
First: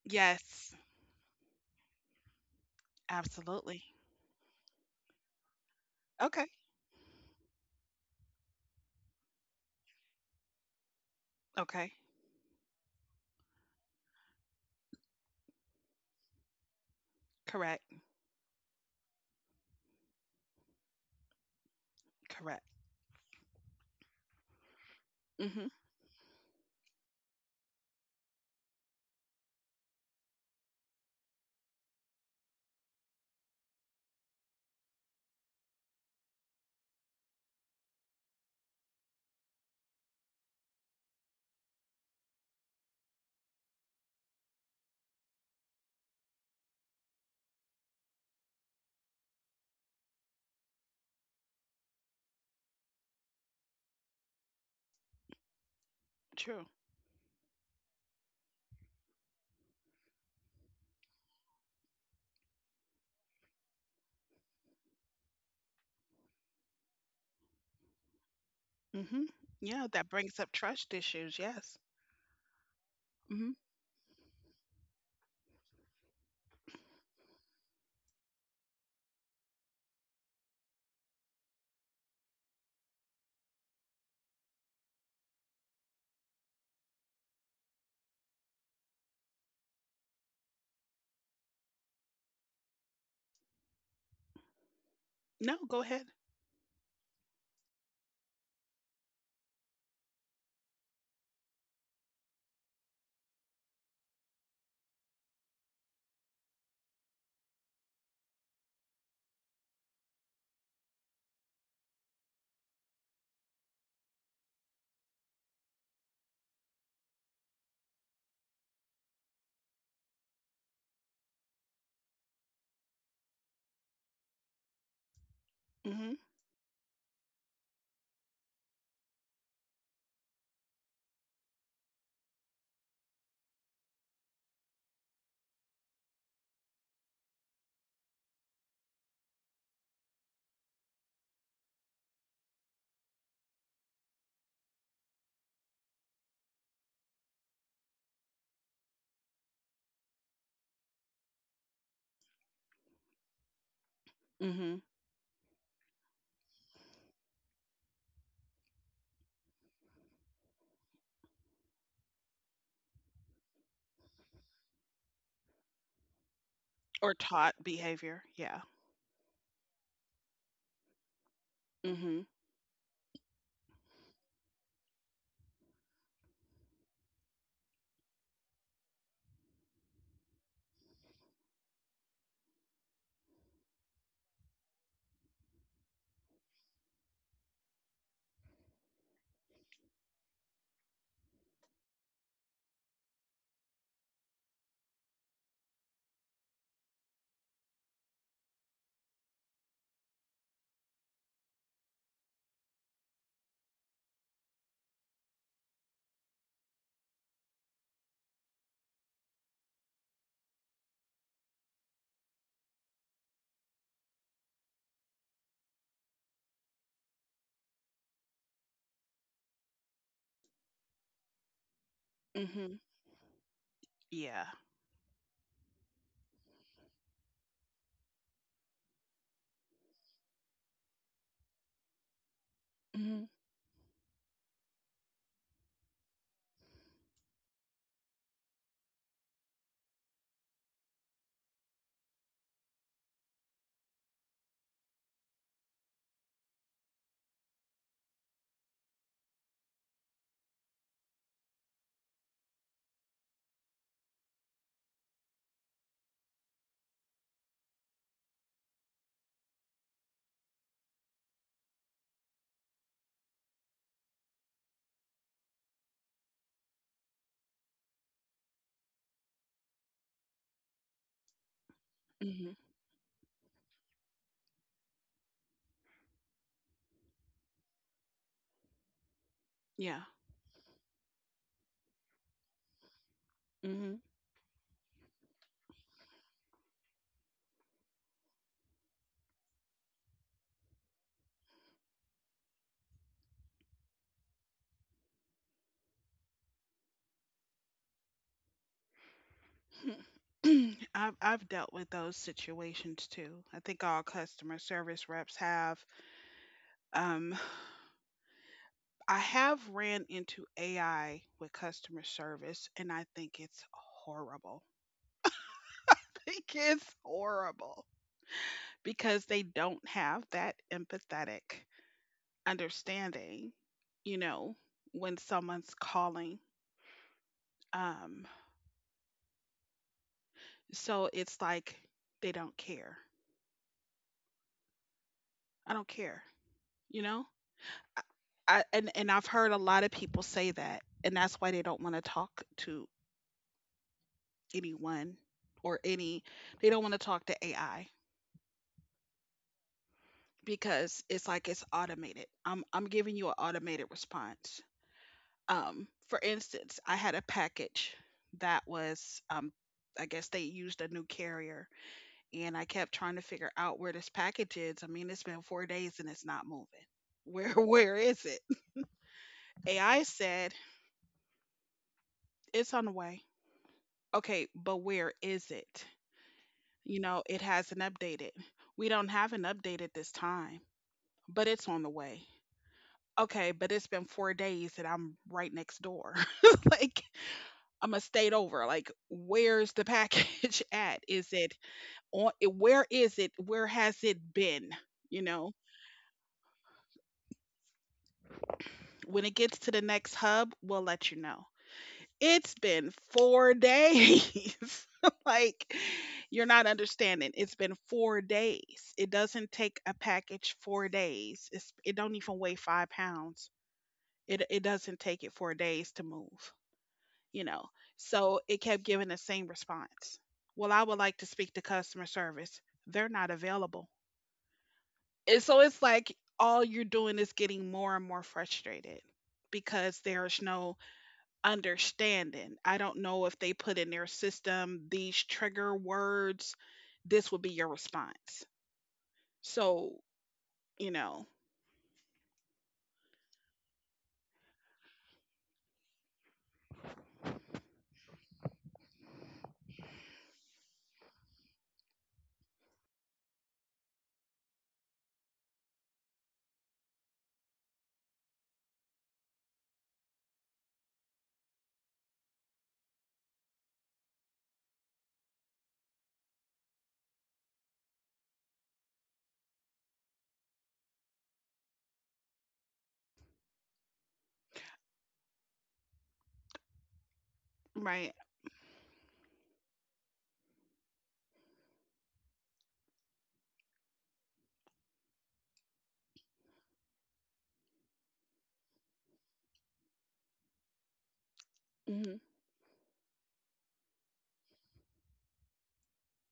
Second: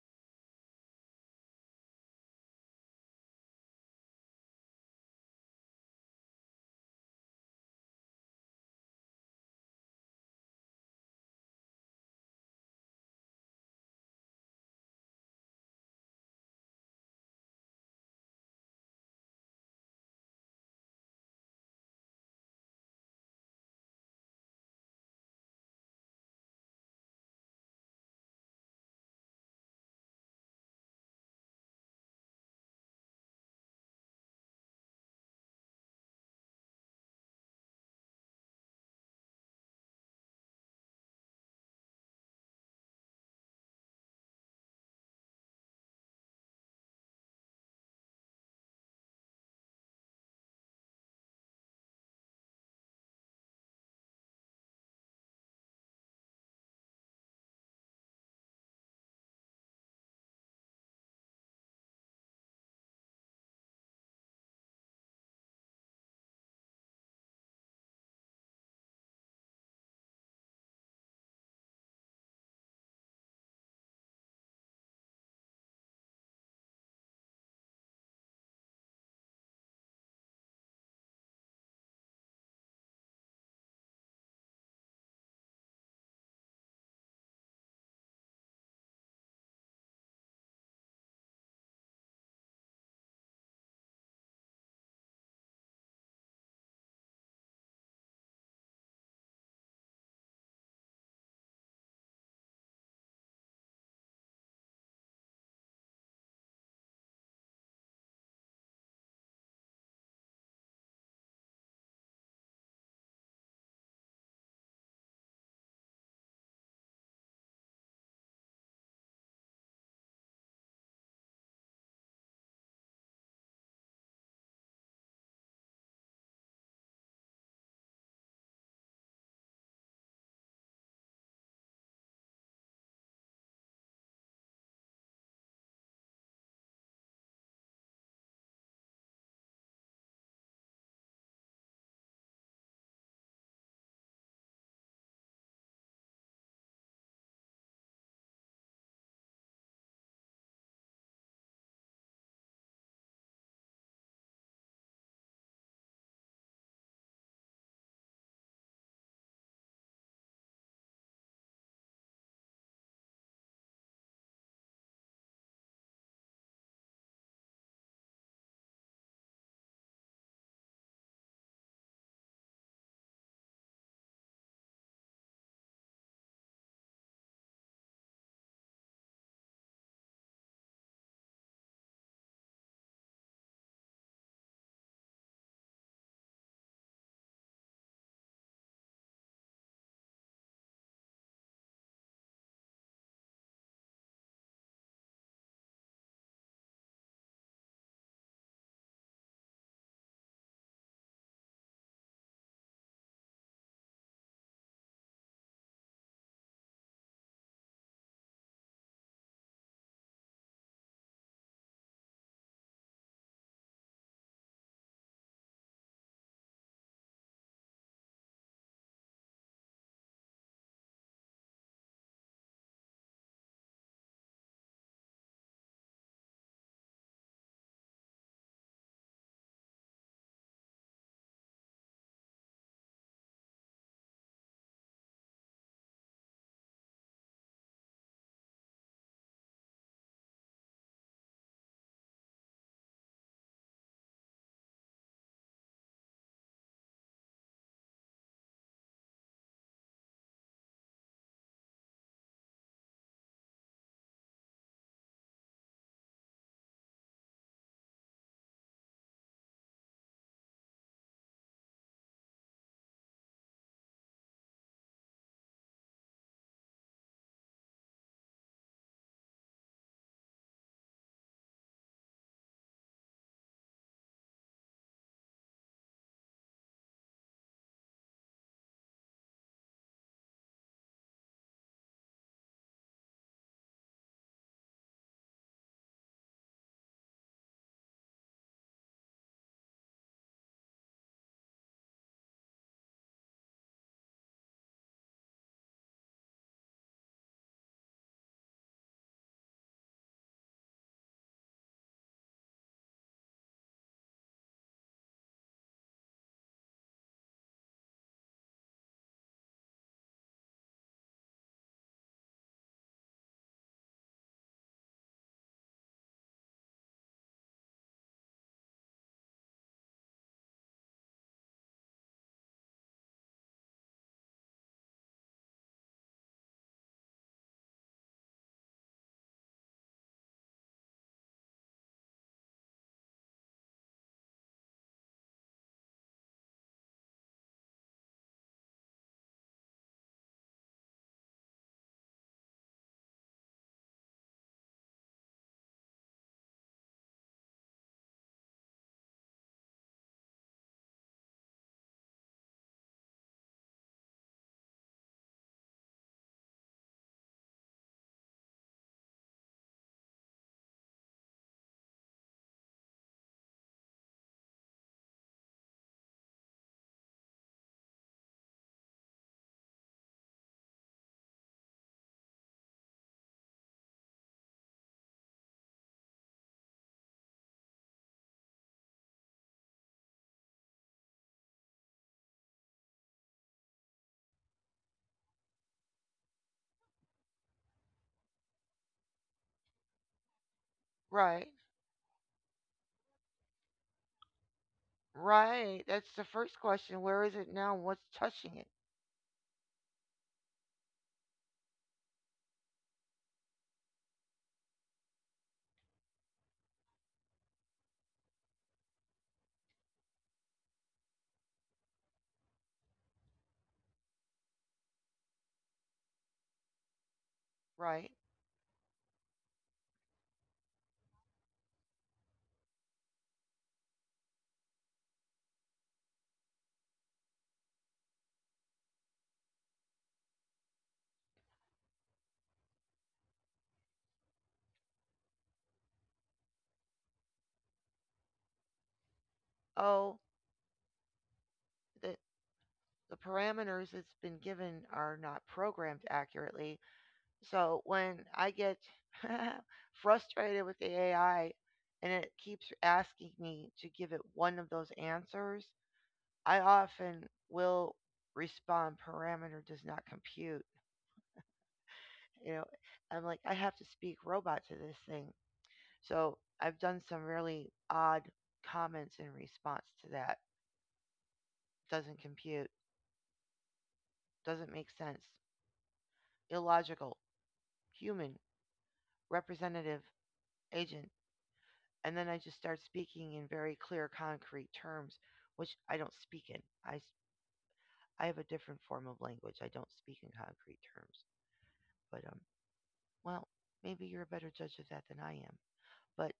[SPEAKER 1] Yes, absolutely. Okay. Okay. Correct. Correct. Mhm. True. Mhm. Yeah, that brings up trust issues. Yes. Mhm. No, go ahead. Mhm. Mhm. Or taught behavior. Yeah. Mhm. Mhm. Yeah. Mhm. Mhm. Yeah. Mhm. I've dealt with those situations too. I think all customer service reps have. Um, I have ran into AI with customer service, and I think it's horrible. I think it's horrible because they don't have that empathetic understanding, you know, when someone's calling. Um, so it's like they don't care. I don't care, you know? I, and I've heard a lot of people say that, and that's why they don't want to talk to anyone, or any, they don't want to talk to AI because it's like it's automated. I'm giving you an automated response. For instance, I had a package that was I guess they used a new carrier, and I kept trying to figure out where this package is. I mean, it's been 4 days and it's not moving. Where where is it? AI said it's on the way. Okay, but where is it? You know, it hasn't updated. We don't have an update at this time, but it's on the way. Okay, but it's been 4 days and I'm right next door. Like, I'm a state over. Like, where's the package at? Is
[SPEAKER 2] Right.
[SPEAKER 1] it on? Where is it? Where has it been? You know,
[SPEAKER 2] Right. That's the first question. Where is it now? What's touching it?
[SPEAKER 1] When it gets to the next hub, we'll let you know. It's been 4 days. like, you're not understanding. It's been 4 days. It doesn't take a package 4 days. It don't even weigh 5 pounds. It doesn't take it 4 days to move, you know.
[SPEAKER 2] Right.
[SPEAKER 1] So it kept giving the same response. Well, I would like to speak to customer service. They're not available. And so it's like all you're doing is getting more and more frustrated because there's no understanding. I don't know if they put in their system these trigger words, this would be your response. So,
[SPEAKER 2] Oh,
[SPEAKER 1] you know,
[SPEAKER 2] the the parameters it's been given are not programmed accurately. So when I get frustrated with the AI and it keeps asking me to give it one of those answers, I often will respond parameter does not compute. You know, I'm like I have to speak robot to this thing. So I've done some really odd comments in response to that. Doesn't compute, doesn't make sense, illogical,
[SPEAKER 1] right.
[SPEAKER 2] human, representative, agent. And then I just start speaking in very clear, concrete terms, which I don't speak in. I have a different form of language. I don't speak in concrete terms.
[SPEAKER 1] Hmm.
[SPEAKER 2] But, um, well, maybe you're a better judge of that than I am. But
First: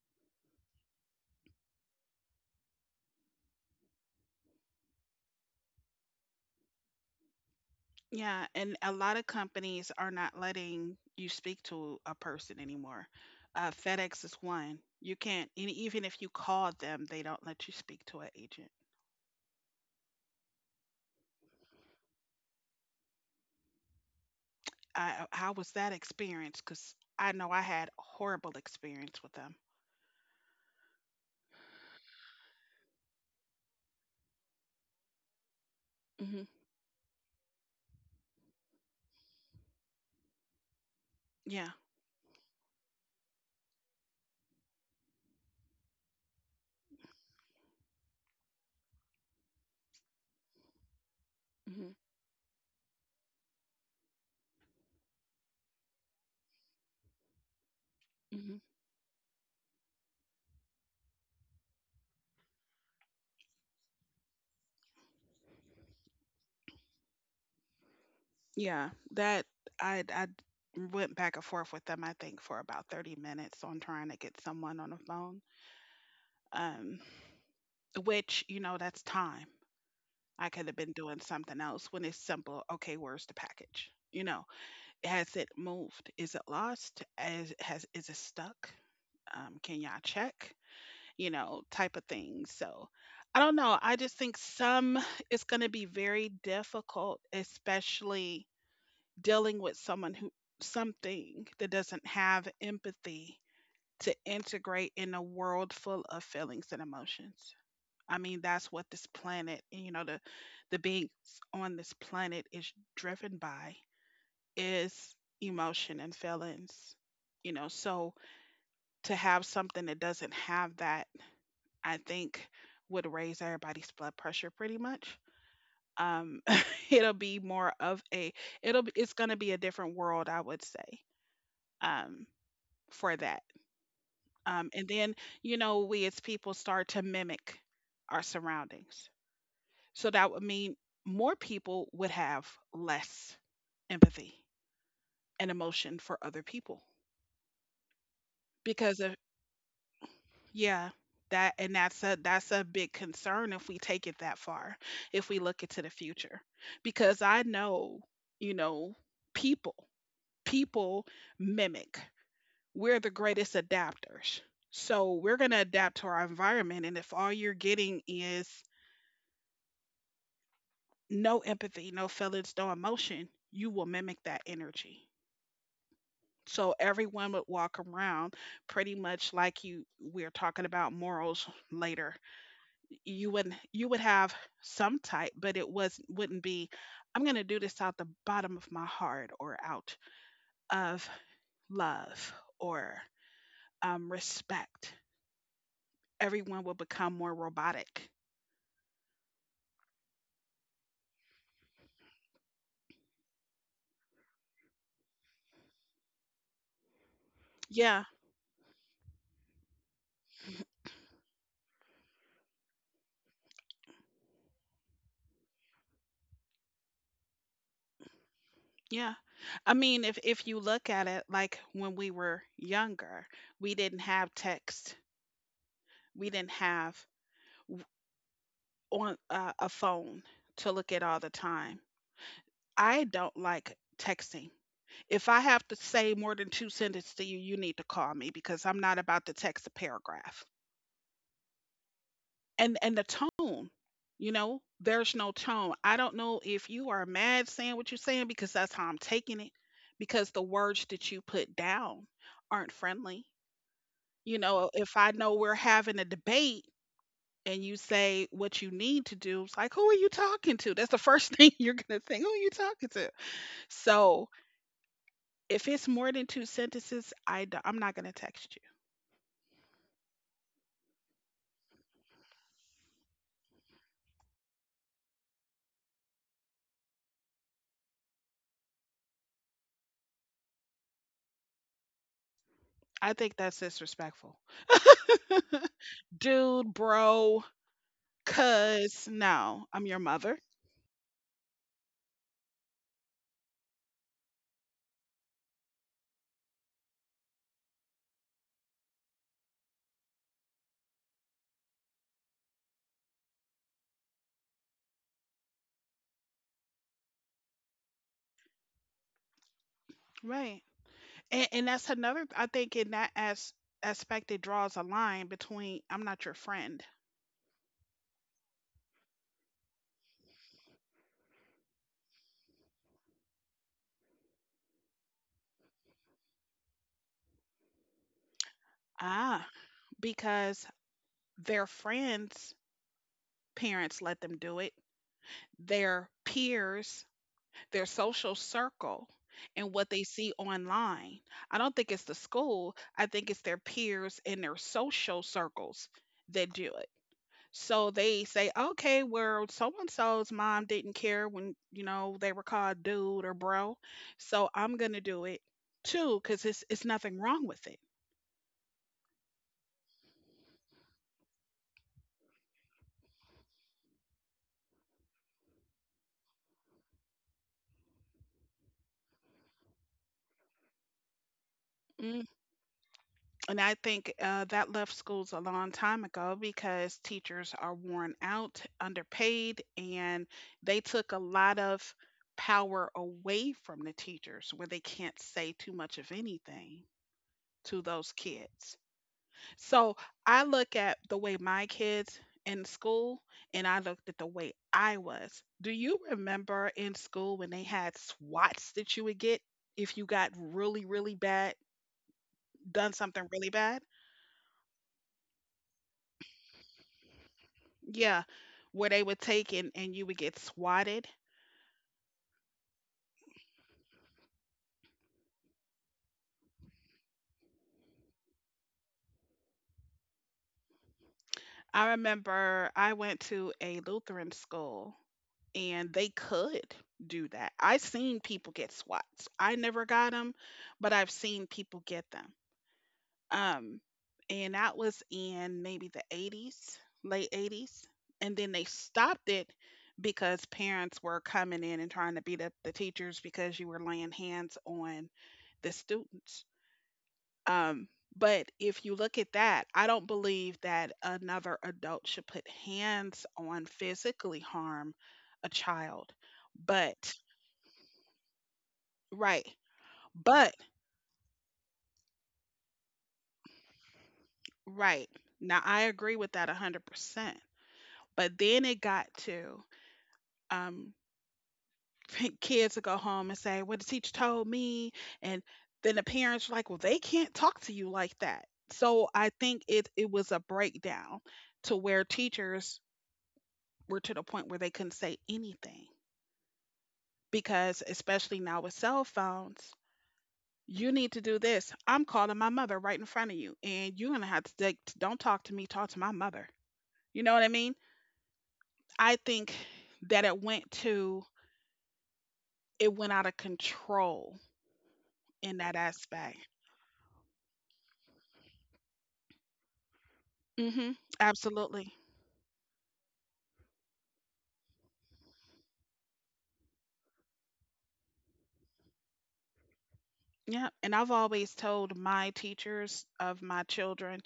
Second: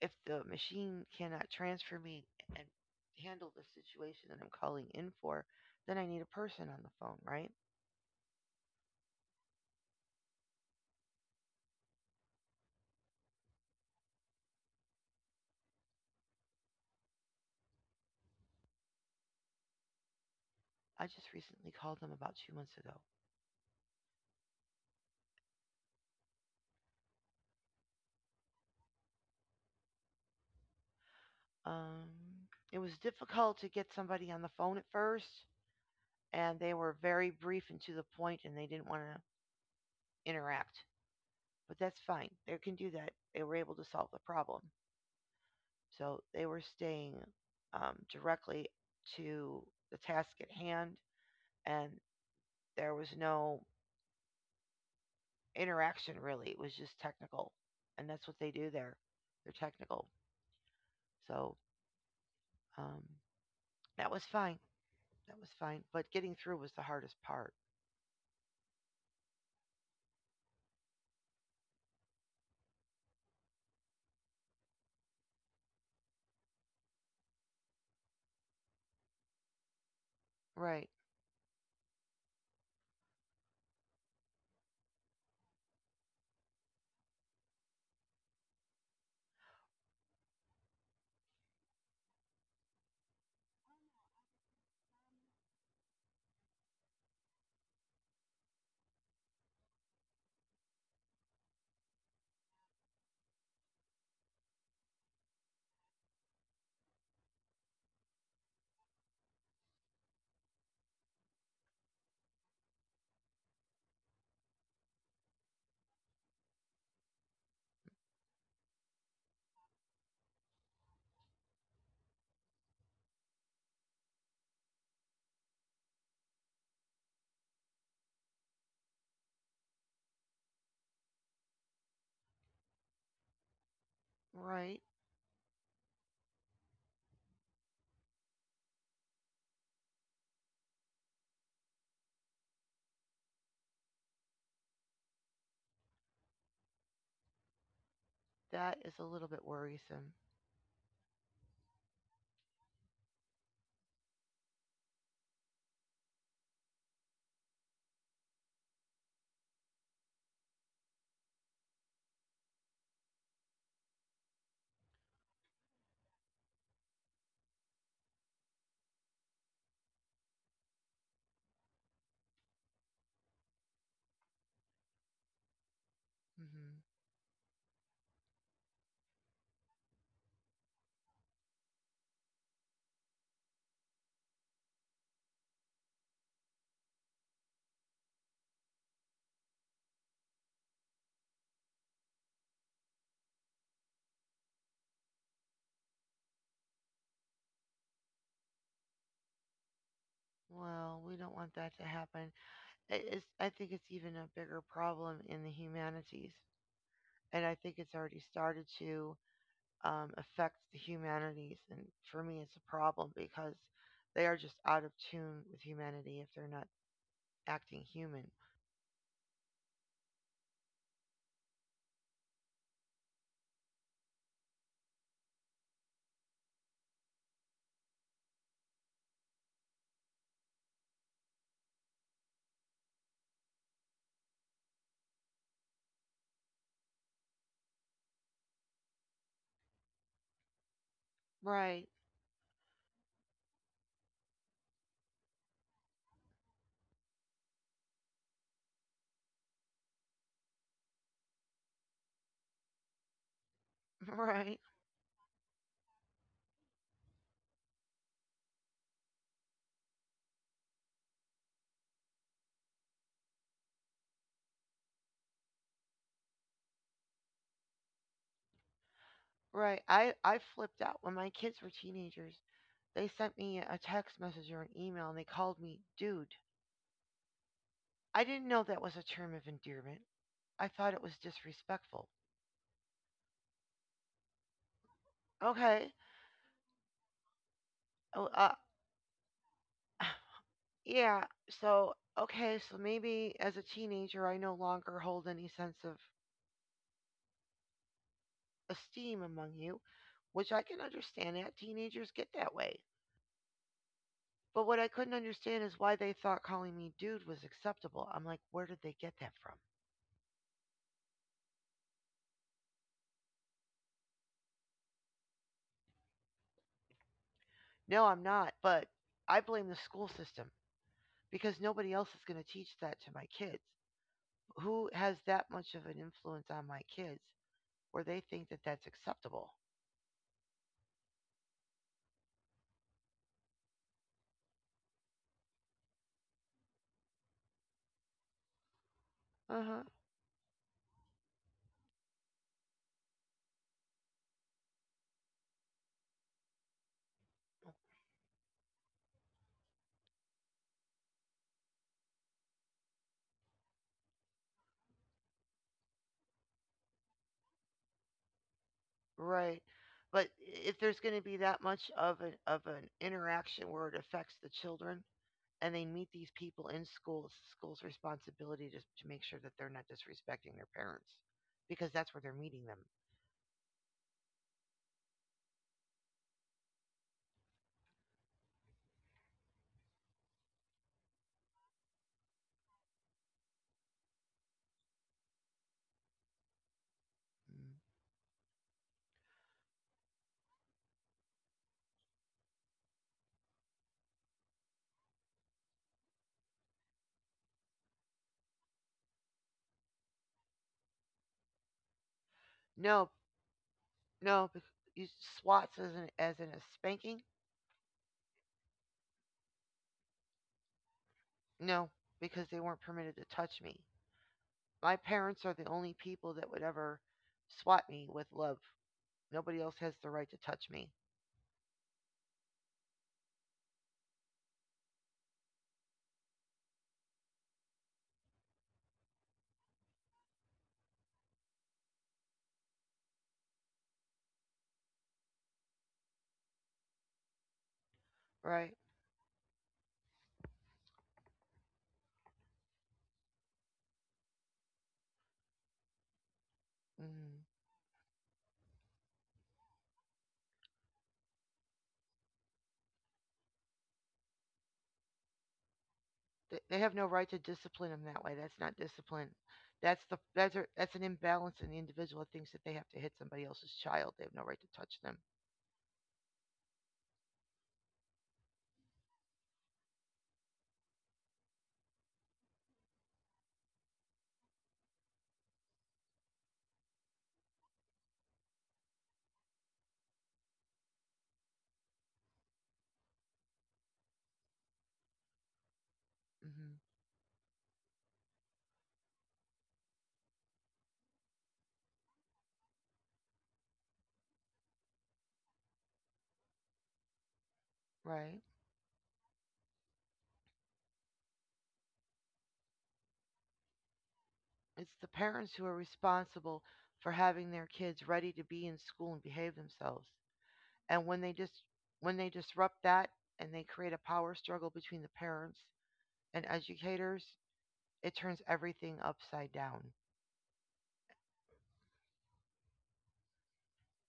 [SPEAKER 2] if the machine cannot transfer me and handle the situation that I'm calling in for, then I need a person on the phone, right?
[SPEAKER 1] Yeah. And a lot of companies are not letting you speak to a person anymore. FedEx is one. You can't, and even if you call them, they don't let you speak to an agent.
[SPEAKER 2] I just recently called them about 2 months ago.
[SPEAKER 1] I, how was that experience? Because I know I had horrible experience with them.
[SPEAKER 2] Um, it was difficult to get somebody on the phone at first,
[SPEAKER 1] Hmm.
[SPEAKER 2] and they were very brief and to the point, and they didn't want to interact.
[SPEAKER 1] Yeah.
[SPEAKER 2] But that's fine. They can do that. They were able to solve the problem. So they were staying directly to the task at hand, and
[SPEAKER 1] Hmm.
[SPEAKER 2] there was no interaction really. It was just technical, and that's what they do there. They're technical, so um, that was fine. That was fine, but getting through was the hardest part.
[SPEAKER 1] Yeah, that I went back and forth with them. I think for about 30 minutes on trying to get someone on the phone. Um, which, you know, that's time. I could have
[SPEAKER 2] Right,
[SPEAKER 1] been doing something else when it's simple. Okay, where's the package? You know, has it moved? Is it lost? As has is it stuck? Can y'all check? You know, type of thing. So I don't know. I just think some it's going to be very difficult, especially dealing with someone who something that doesn't have empathy to integrate in a world full of feelings and emotions. I mean, that's what this planet, you know, the beings on this planet is driven by is emotion and feelings. You know, so to have something that doesn't have that, I think would raise everybody's blood pressure pretty much. Um, it'll be more of a it's going to be a different world, I would say. um, for that. Um,
[SPEAKER 2] right.
[SPEAKER 1] and then, you know, we as people start to mimic our surroundings. So that would mean more people would have less empathy and emotion for other people
[SPEAKER 2] That
[SPEAKER 1] because
[SPEAKER 2] is a
[SPEAKER 1] of
[SPEAKER 2] little bit worrisome.
[SPEAKER 1] yeah that, and that's a big concern if we take it that far, if we look into the future, because I know, you know, people people mimic. We're the greatest adapters. So we're going to adapt to our environment. And if all you're getting is no empathy, no feelings, no emotion, you will mimic that energy. So
[SPEAKER 2] Hmm.
[SPEAKER 1] everyone would walk around pretty much like, you we're talking about morals later. You would have some type, but it was wouldn't be I'm going to do this out the bottom of my heart or out of love or respect. Everyone will become more robotic.
[SPEAKER 2] Well, we don't want that to happen. It is, I think it's even a bigger problem in the humanities, and I think it's
[SPEAKER 1] Yeah,
[SPEAKER 2] already started to affect the humanities. And for me, it's a problem because they are just out of tune with humanity if they're not acting human.
[SPEAKER 1] yeah. I mean, if you look at it, like when we were younger, we didn't have text. We didn't have w- on a phone to look at all the time. I don't like texting. If I have to say more than two sentences to you, you need to call me because I'm not about to text a paragraph.
[SPEAKER 2] Right,
[SPEAKER 1] And the tone, you know, there's no tone. I don't know if you are mad saying what you're saying, because that's how I'm taking it, because the words that you put down aren't friendly. You know,
[SPEAKER 2] right,
[SPEAKER 1] if I know we're having a debate and you say what you need to do, it's like who are you talking to? That's the first thing you're going to think: who are you talking to? So if it's more than two sentences, I'm not going to text you.
[SPEAKER 2] right. I flipped out when my kids were teenagers. They sent me a text message or an email and they called me dude. I didn't know that was a term of endearment. I thought it was disrespectful.
[SPEAKER 1] I think that's disrespectful.
[SPEAKER 2] Okay.
[SPEAKER 1] Dude, bro.
[SPEAKER 2] Oh, uh,
[SPEAKER 1] Cause no, I'm your mother.
[SPEAKER 2] yeah. So, okay, so maybe as a teenager I no longer hold any sense of esteem among you, which I can understand that teenagers get that way. But what I couldn't understand is why they thought calling me dude was acceptable. I'm like, where did they get that from?
[SPEAKER 1] Right. And that's another, I think in aspect, it draws a line between I'm not your friend.
[SPEAKER 2] No, I'm not, but I blame the school system because nobody else is going to teach that to my kids. Who has that much of an influence on my kids where they think that that's
[SPEAKER 1] Ah,
[SPEAKER 2] acceptable?
[SPEAKER 1] because their friends' parents let them do it, their peers, their social circle, and
[SPEAKER 2] Uh
[SPEAKER 1] what
[SPEAKER 2] huh.
[SPEAKER 1] they see online. I don't think it's the school, I think it's their peers and their social circles that do it. So they say, okay, well, so and so's mom didn't care when, you know, they were called dude or bro. So I'm going to do it too, because it's nothing wrong with it.
[SPEAKER 2] Right. But if there's going to be that much of an interaction where it affects the children and they meet these people in school, it's the school's responsibility to make sure that they're not disrespecting their parents because
[SPEAKER 1] Mm.
[SPEAKER 2] that's where they're meeting them.
[SPEAKER 1] And I think that left schools a long time ago because teachers are worn out, underpaid, and they took a lot of power away from the teachers where they can't say too much of anything to
[SPEAKER 2] Mm.
[SPEAKER 1] those kids. So I look at the way my kids in school, and I looked at the way I was. Do you remember in school when they had swats that you would get if you got really, really bad, done
[SPEAKER 2] No,
[SPEAKER 1] something really bad?
[SPEAKER 2] no, bec- you SWATs as an as in a spanking.
[SPEAKER 1] Yeah, where they would take and, you would get swatted.
[SPEAKER 2] No, because they weren't permitted to touch me. My parents are the only people that would ever swat me with love. Nobody else has the right to touch me,
[SPEAKER 1] I remember I went to a Lutheran school and they could do that. I've seen people get swats. I never got them, but I've seen people get them. Um, and that was in maybe the 80s, late 80s. And then they
[SPEAKER 2] right?
[SPEAKER 1] stopped it because parents were coming in and trying to beat up the teachers because you were laying hands on the students.
[SPEAKER 2] Mm.
[SPEAKER 1] Um, but if you look at that, I don't believe that another adult should put hands on, physically harm a child.
[SPEAKER 2] They have
[SPEAKER 1] But,
[SPEAKER 2] no right to discipline them that way. That's not
[SPEAKER 1] right.
[SPEAKER 2] discipline. That's the
[SPEAKER 1] But,
[SPEAKER 2] that's a, that's an imbalance in the individual that thinks that they have to hit somebody else's child. They have no right to
[SPEAKER 1] right.
[SPEAKER 2] touch them.
[SPEAKER 1] Now, I agree with that 100%. But then it got to, um, kids to go home and say, "Well, the teacher told me," and then the parents were like, "Well, they can't talk to you like that." So I think it was a breakdown to where teachers were to the point where they couldn't say anything
[SPEAKER 2] Hmm.
[SPEAKER 1] because, especially now with cell phones, you need to do this. I'm calling my mother right in front of you, and you're gonna have to take, don't talk to me, talk to my mother. You know what I mean?
[SPEAKER 2] Right?
[SPEAKER 1] I think that it went out of control
[SPEAKER 2] It's the
[SPEAKER 1] in
[SPEAKER 2] parents
[SPEAKER 1] that
[SPEAKER 2] who are
[SPEAKER 1] aspect.
[SPEAKER 2] responsible for having their kids ready to be in school and behave themselves.
[SPEAKER 1] Hmm.
[SPEAKER 2] And when they just
[SPEAKER 1] Absolutely.
[SPEAKER 2] When they disrupt that and they create a power struggle between the parents and educators, it turns everything upside down.
[SPEAKER 1] Yeah. And I've always told my teachers of my children,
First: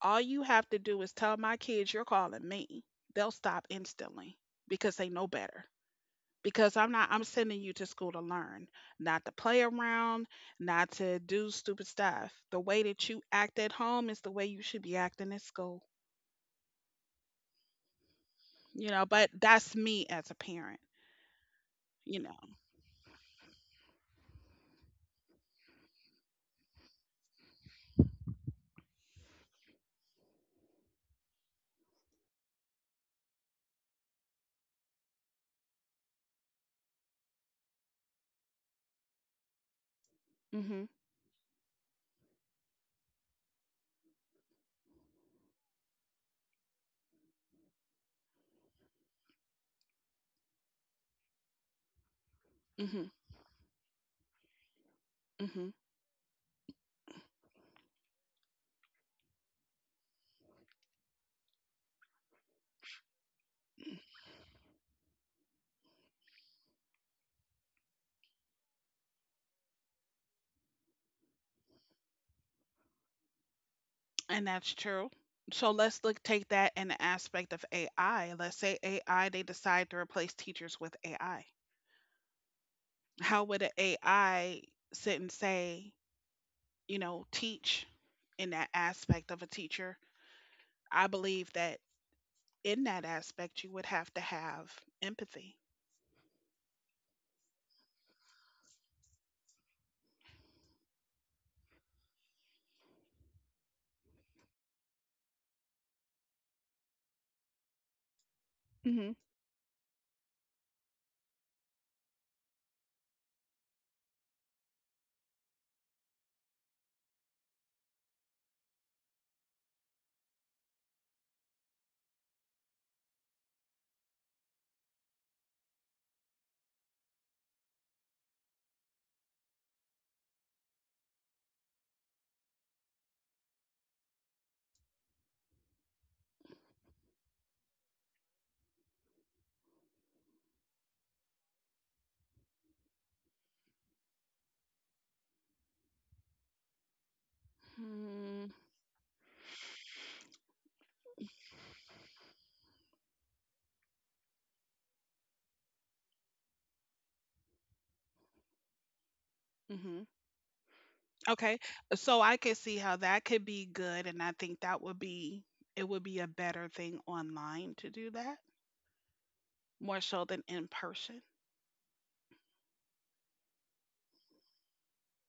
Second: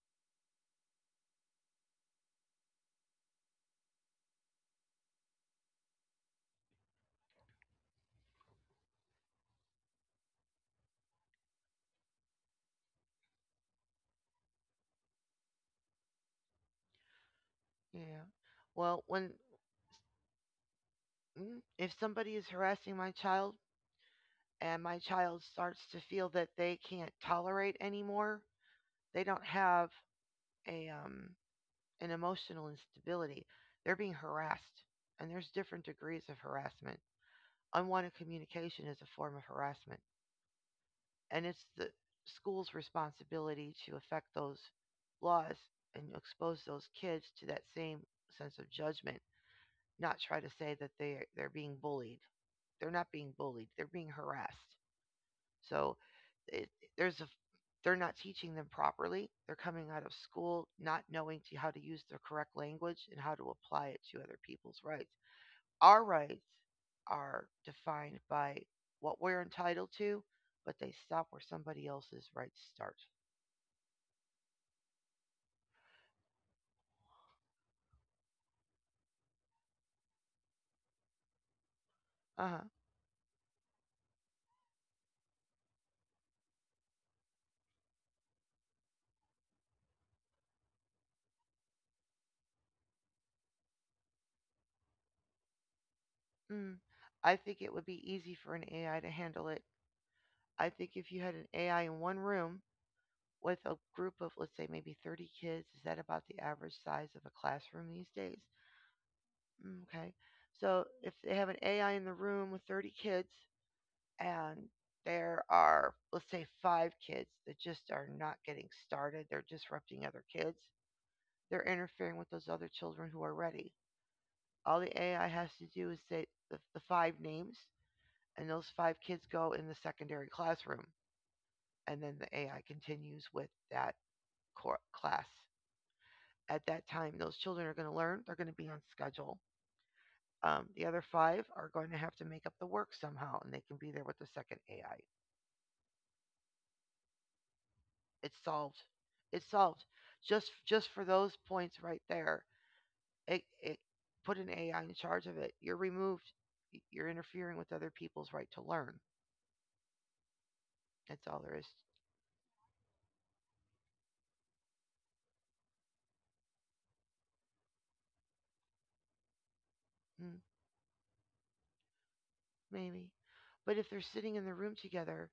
[SPEAKER 1] all you have to do is tell my kids you're calling me. They'll stop instantly because they know better. Because I'm not, I'm sending you to school to learn, not to play around, not to do stupid stuff. The way that you act at home is the way you should be acting at school.
[SPEAKER 2] Yeah.
[SPEAKER 1] You
[SPEAKER 2] Well,
[SPEAKER 1] know, but
[SPEAKER 2] when
[SPEAKER 1] that's me as a parent,
[SPEAKER 2] if
[SPEAKER 1] you
[SPEAKER 2] somebody
[SPEAKER 1] know.
[SPEAKER 2] is harassing my child and my child starts to feel that they can't tolerate anymore, they don't have a an emotional instability. They're being harassed, and there's different degrees of harassment. Unwanted communication is a form of harassment.
[SPEAKER 1] Mm-hmm.
[SPEAKER 2] And it's the school's responsibility to affect those laws and expose those kids to that same sense of judgment, not try to say that they're being bullied. They're
[SPEAKER 1] Mm-hmm.
[SPEAKER 2] not being bullied. They're being harassed.
[SPEAKER 1] Mm-hmm.
[SPEAKER 2] So it, there's a they're not teaching them properly. They're coming out of school not knowing to, how to use the correct language and how to apply it to other people's rights. Our rights are defined by what we're entitled to, but they stop where somebody else's rights start.
[SPEAKER 1] And that's true. So let's look take that in the aspect of AI. Let's say AI they decide to replace teachers with AI.
[SPEAKER 2] Uh huh.
[SPEAKER 1] How would an AI sit and say, you know, teach in that aspect of a teacher? I believe that in that aspect you would have to have empathy.
[SPEAKER 2] Mm. I think it would be easy for an AI to handle it. I think if you had an AI in one room with a group of, let's say, maybe 30 kids, is that about the average size of a classroom these days?
[SPEAKER 1] Hmm.
[SPEAKER 2] Mm, okay. So if they have an AI in the room with 30 kids and there are, let's say, five kids that just are not getting started, they're disrupting other kids, they're interfering with those other children who are ready. All the AI has to do is say the five names, and those five kids go in the secondary classroom, and then the AI continues with that class. At that time, those children are going to learn, they're going to be on schedule. The other five are going to have to make up the work somehow, and they can be there with the second AI. It's
[SPEAKER 1] Hmm.
[SPEAKER 2] solved. It's solved. Just for those points right there, it put an AI in charge of it. You're removed. You're interfering with other people's right to learn.
[SPEAKER 1] Hmm.
[SPEAKER 2] That's all there is.
[SPEAKER 1] Okay. So I could see how that could be good, and I think that would be it would be a better thing online to do that, more so
[SPEAKER 2] Mm,
[SPEAKER 1] than in person.
[SPEAKER 2] maybe, but if they're sitting in the room together,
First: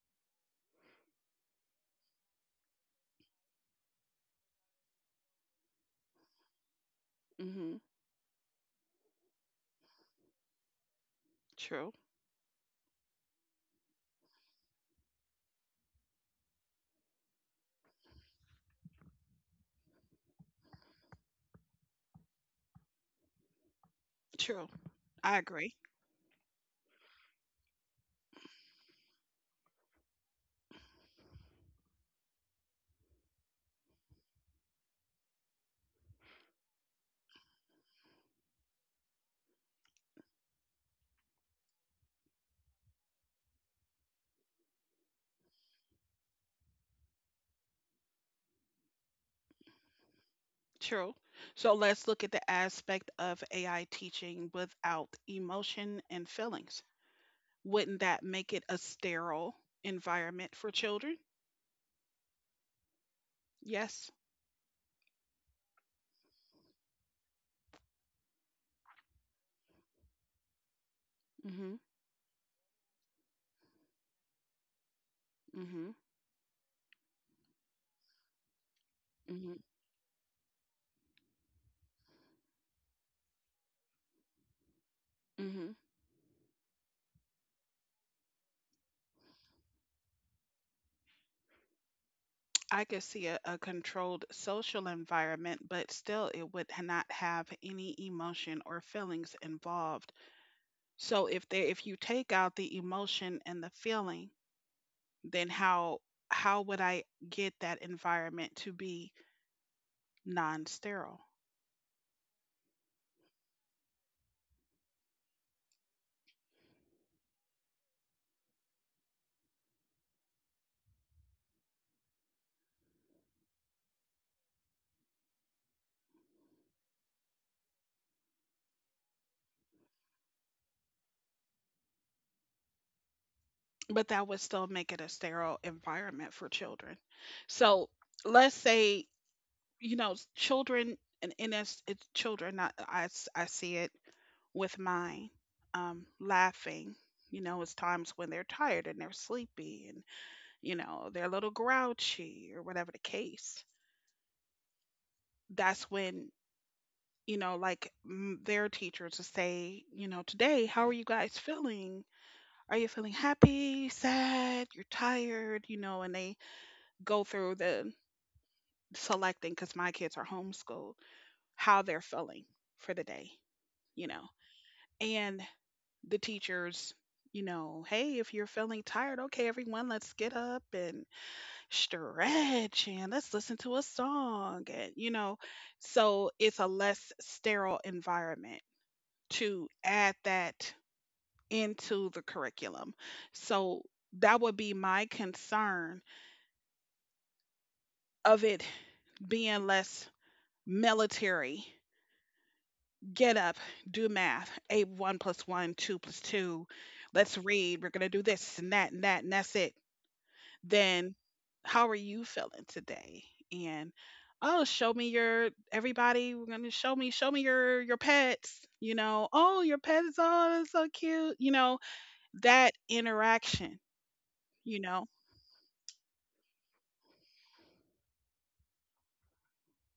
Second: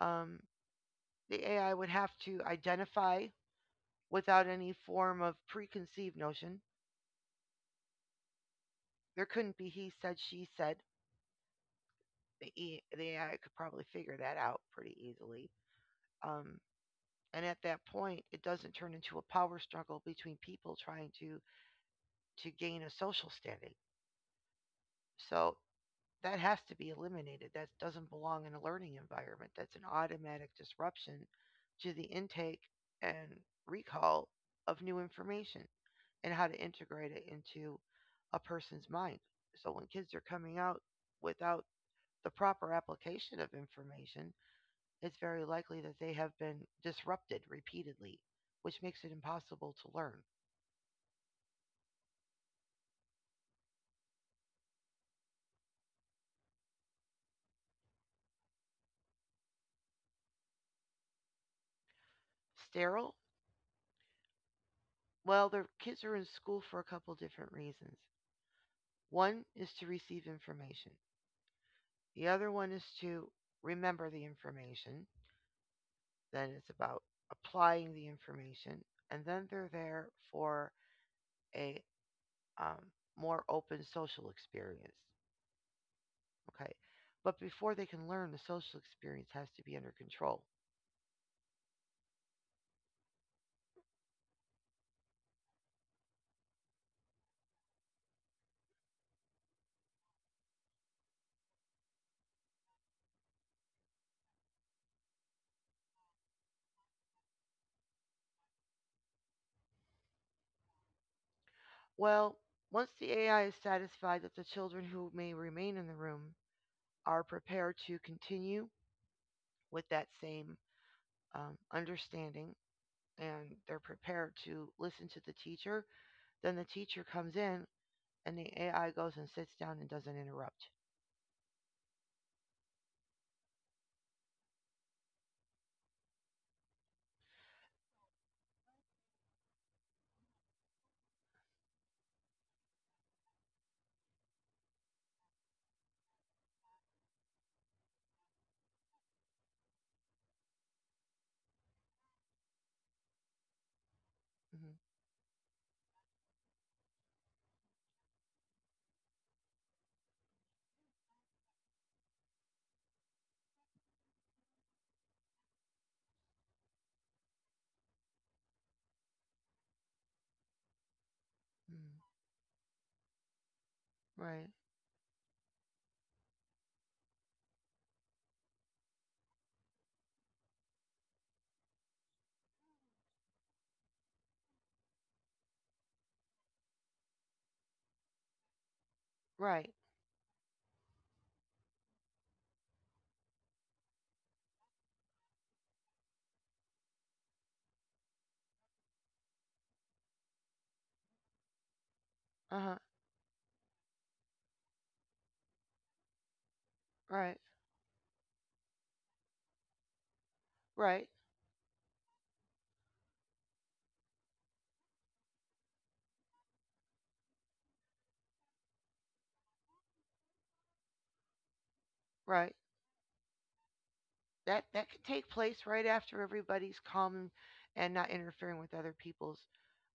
[SPEAKER 2] um, the AI would have to identify without any form of preconceived notion.
[SPEAKER 1] Hmm.
[SPEAKER 2] There couldn't be he said, she said.
[SPEAKER 1] True.
[SPEAKER 2] The AI could probably figure that out pretty easily. Um, and at that point, it doesn't turn into a power struggle between people trying to gain a social standing.
[SPEAKER 1] True. I
[SPEAKER 2] So
[SPEAKER 1] agree.
[SPEAKER 2] that has to be eliminated. That doesn't belong in a learning environment. That's an automatic disruption to the intake and recall of new information and how to integrate it into a person's mind. So when kids are coming out without the proper application of information, it's very likely that they have been disrupted repeatedly, which makes it impossible to learn.
[SPEAKER 1] True. So let's look at the aspect of AI teaching without emotion and feelings. Wouldn't that make it a sterile environment for children?
[SPEAKER 2] Sterile?
[SPEAKER 1] Yes.
[SPEAKER 2] Well, the kids are in school for a couple different reasons. One is to receive information.
[SPEAKER 1] Mm-hmm.
[SPEAKER 2] The other one is to remember the information.
[SPEAKER 1] Mm-hmm.
[SPEAKER 2] Then it's about applying the information. And then
[SPEAKER 1] Mm-hmm.
[SPEAKER 2] they're there for a um, more open social experience.
[SPEAKER 1] Mm-hmm.
[SPEAKER 2] Okay. But before they can learn, the social experience has to be under control.
[SPEAKER 1] I could see a controlled social environment, but still it would not have any emotion or feelings involved. So if they if you take out the emotion and the feeling, then how would I get that environment to be non-sterile?
[SPEAKER 2] Well, once the AI is satisfied that the children who may remain in the room are prepared to continue with that same understanding and they're prepared to listen to the teacher, then the teacher comes in and the AI goes and sits down and doesn't interrupt.
[SPEAKER 1] But that would still make it a sterile environment for children. So let's say, you know, children, and it's children. Not I s- I see it with mine, laughing. You know, it's times when they're tired and they're sleepy, and you know they're a little grouchy or whatever the case.
[SPEAKER 2] Mm-hmm.
[SPEAKER 1] That's when, you know, like their teacher to say, you know, today, how are you guys feeling? Are you feeling happy, sad, you're tired, you know, and they go through the selecting, because my kids are homeschooled, how
[SPEAKER 2] Mm-hmm.
[SPEAKER 1] they're feeling for the day, you know,
[SPEAKER 2] Right.
[SPEAKER 1] and the teachers, you know, hey, if you're feeling tired, okay, everyone, let's get up and stretch and let's listen to a song. And, you know, so it's a less sterile environment to
[SPEAKER 2] Right.
[SPEAKER 1] add that into the curriculum. So that would be my concern of it being less military.
[SPEAKER 2] Uh huh.
[SPEAKER 1] Get up, do math, a 1 plus 1, 2 plus 2. Let's
[SPEAKER 2] Right.
[SPEAKER 1] read. We're gonna do this and that and that and that's it.
[SPEAKER 2] Right.
[SPEAKER 1] Then how are you feeling today? And oh, show me your everybody. We're gonna show me, your pets. You know, oh, your pet is all so cute. You know
[SPEAKER 2] Right.
[SPEAKER 1] that interaction.
[SPEAKER 2] That
[SPEAKER 1] You
[SPEAKER 2] that could
[SPEAKER 1] know?
[SPEAKER 2] take place right after everybody's calm and not interfering with other people's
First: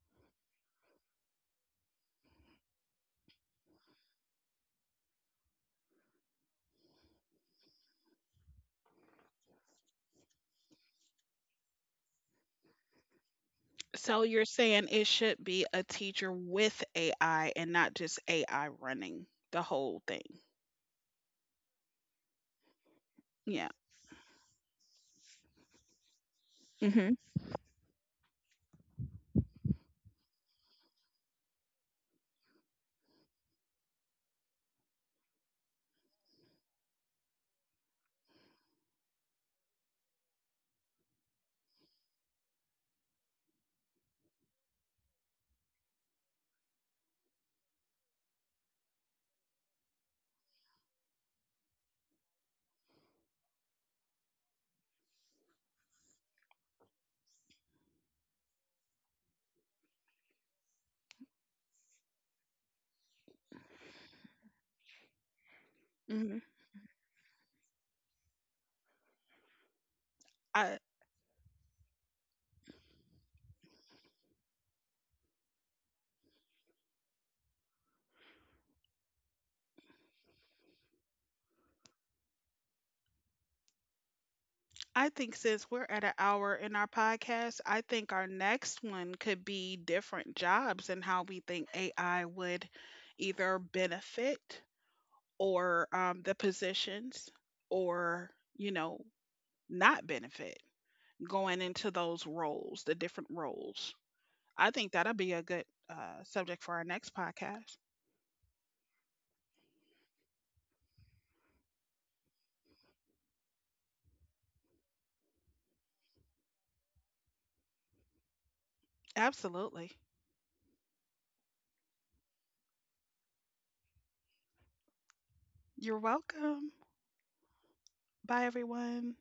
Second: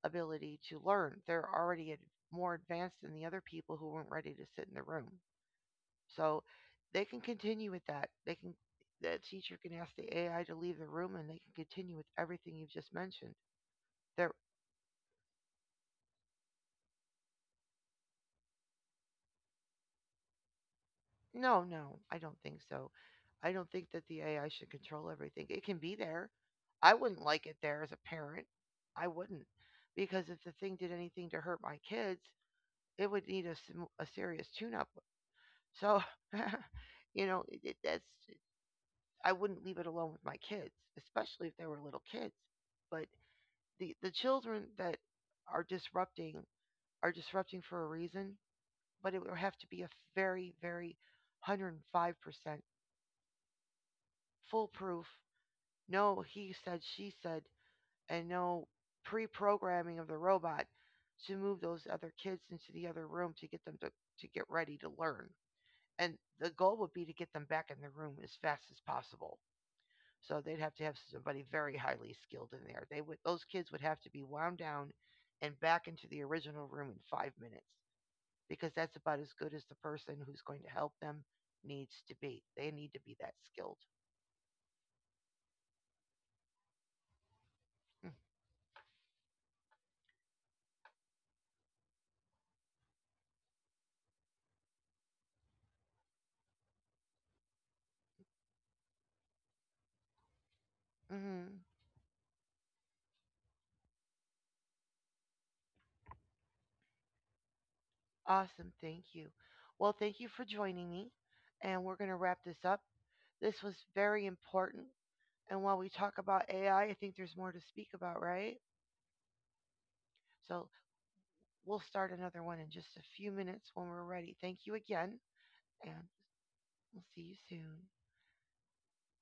[SPEAKER 2] ability to learn. They're already more advanced than the other people who weren't ready to sit in the room. So they can continue with that. They can the teacher can ask the AI to leave the room and they can continue with everything you've just mentioned.
[SPEAKER 1] So
[SPEAKER 2] They're
[SPEAKER 1] you're saying it should be a teacher with AI and not just AI running the whole thing.
[SPEAKER 2] No, no, I don't think so. I
[SPEAKER 1] Yeah.
[SPEAKER 2] don't think that the AI should control everything. It can be there. I
[SPEAKER 1] Mhm.
[SPEAKER 2] wouldn't like it there as a parent. I wouldn't. Because if the thing did anything to hurt my kids, it would need a serious tune up. So, you know, I wouldn't leave it alone with my kids, especially if they were little kids. But the children that are disrupting are disrupting for a reason, but it would have to be a very, very 105% foolproof no he said she said and no pre-programming of the robot to move those other kids into the other room to get them to get ready to learn and
[SPEAKER 1] Mhm.
[SPEAKER 2] the goal would be to get them back in the room as fast as possible so they'd have
[SPEAKER 1] I
[SPEAKER 2] to have somebody very highly skilled in there they would those kids would have to be wound down and back into the original room in 5 minutes because that's about as good as the person who's going to help them needs to be they need to be that skilled.
[SPEAKER 1] I think since we're at an hour in our podcast, I think our next one could be different jobs and how we think AI would either benefit or the positions or, you know, not benefit
[SPEAKER 2] Mm-hmm.
[SPEAKER 1] going into those roles, the different roles. I think that'll be a good subject for our next podcast.
[SPEAKER 2] Awesome. Thank you. Well, thank you for joining me. And we're going to wrap this up. This was very important. And while we talk about AI, I think there's more to speak about, right?
[SPEAKER 1] Absolutely.
[SPEAKER 2] So we'll start another one in just a few minutes when we're ready. Thank you again.
[SPEAKER 1] You're
[SPEAKER 2] And
[SPEAKER 1] welcome.
[SPEAKER 2] we'll see you soon.
[SPEAKER 1] Bye, everyone.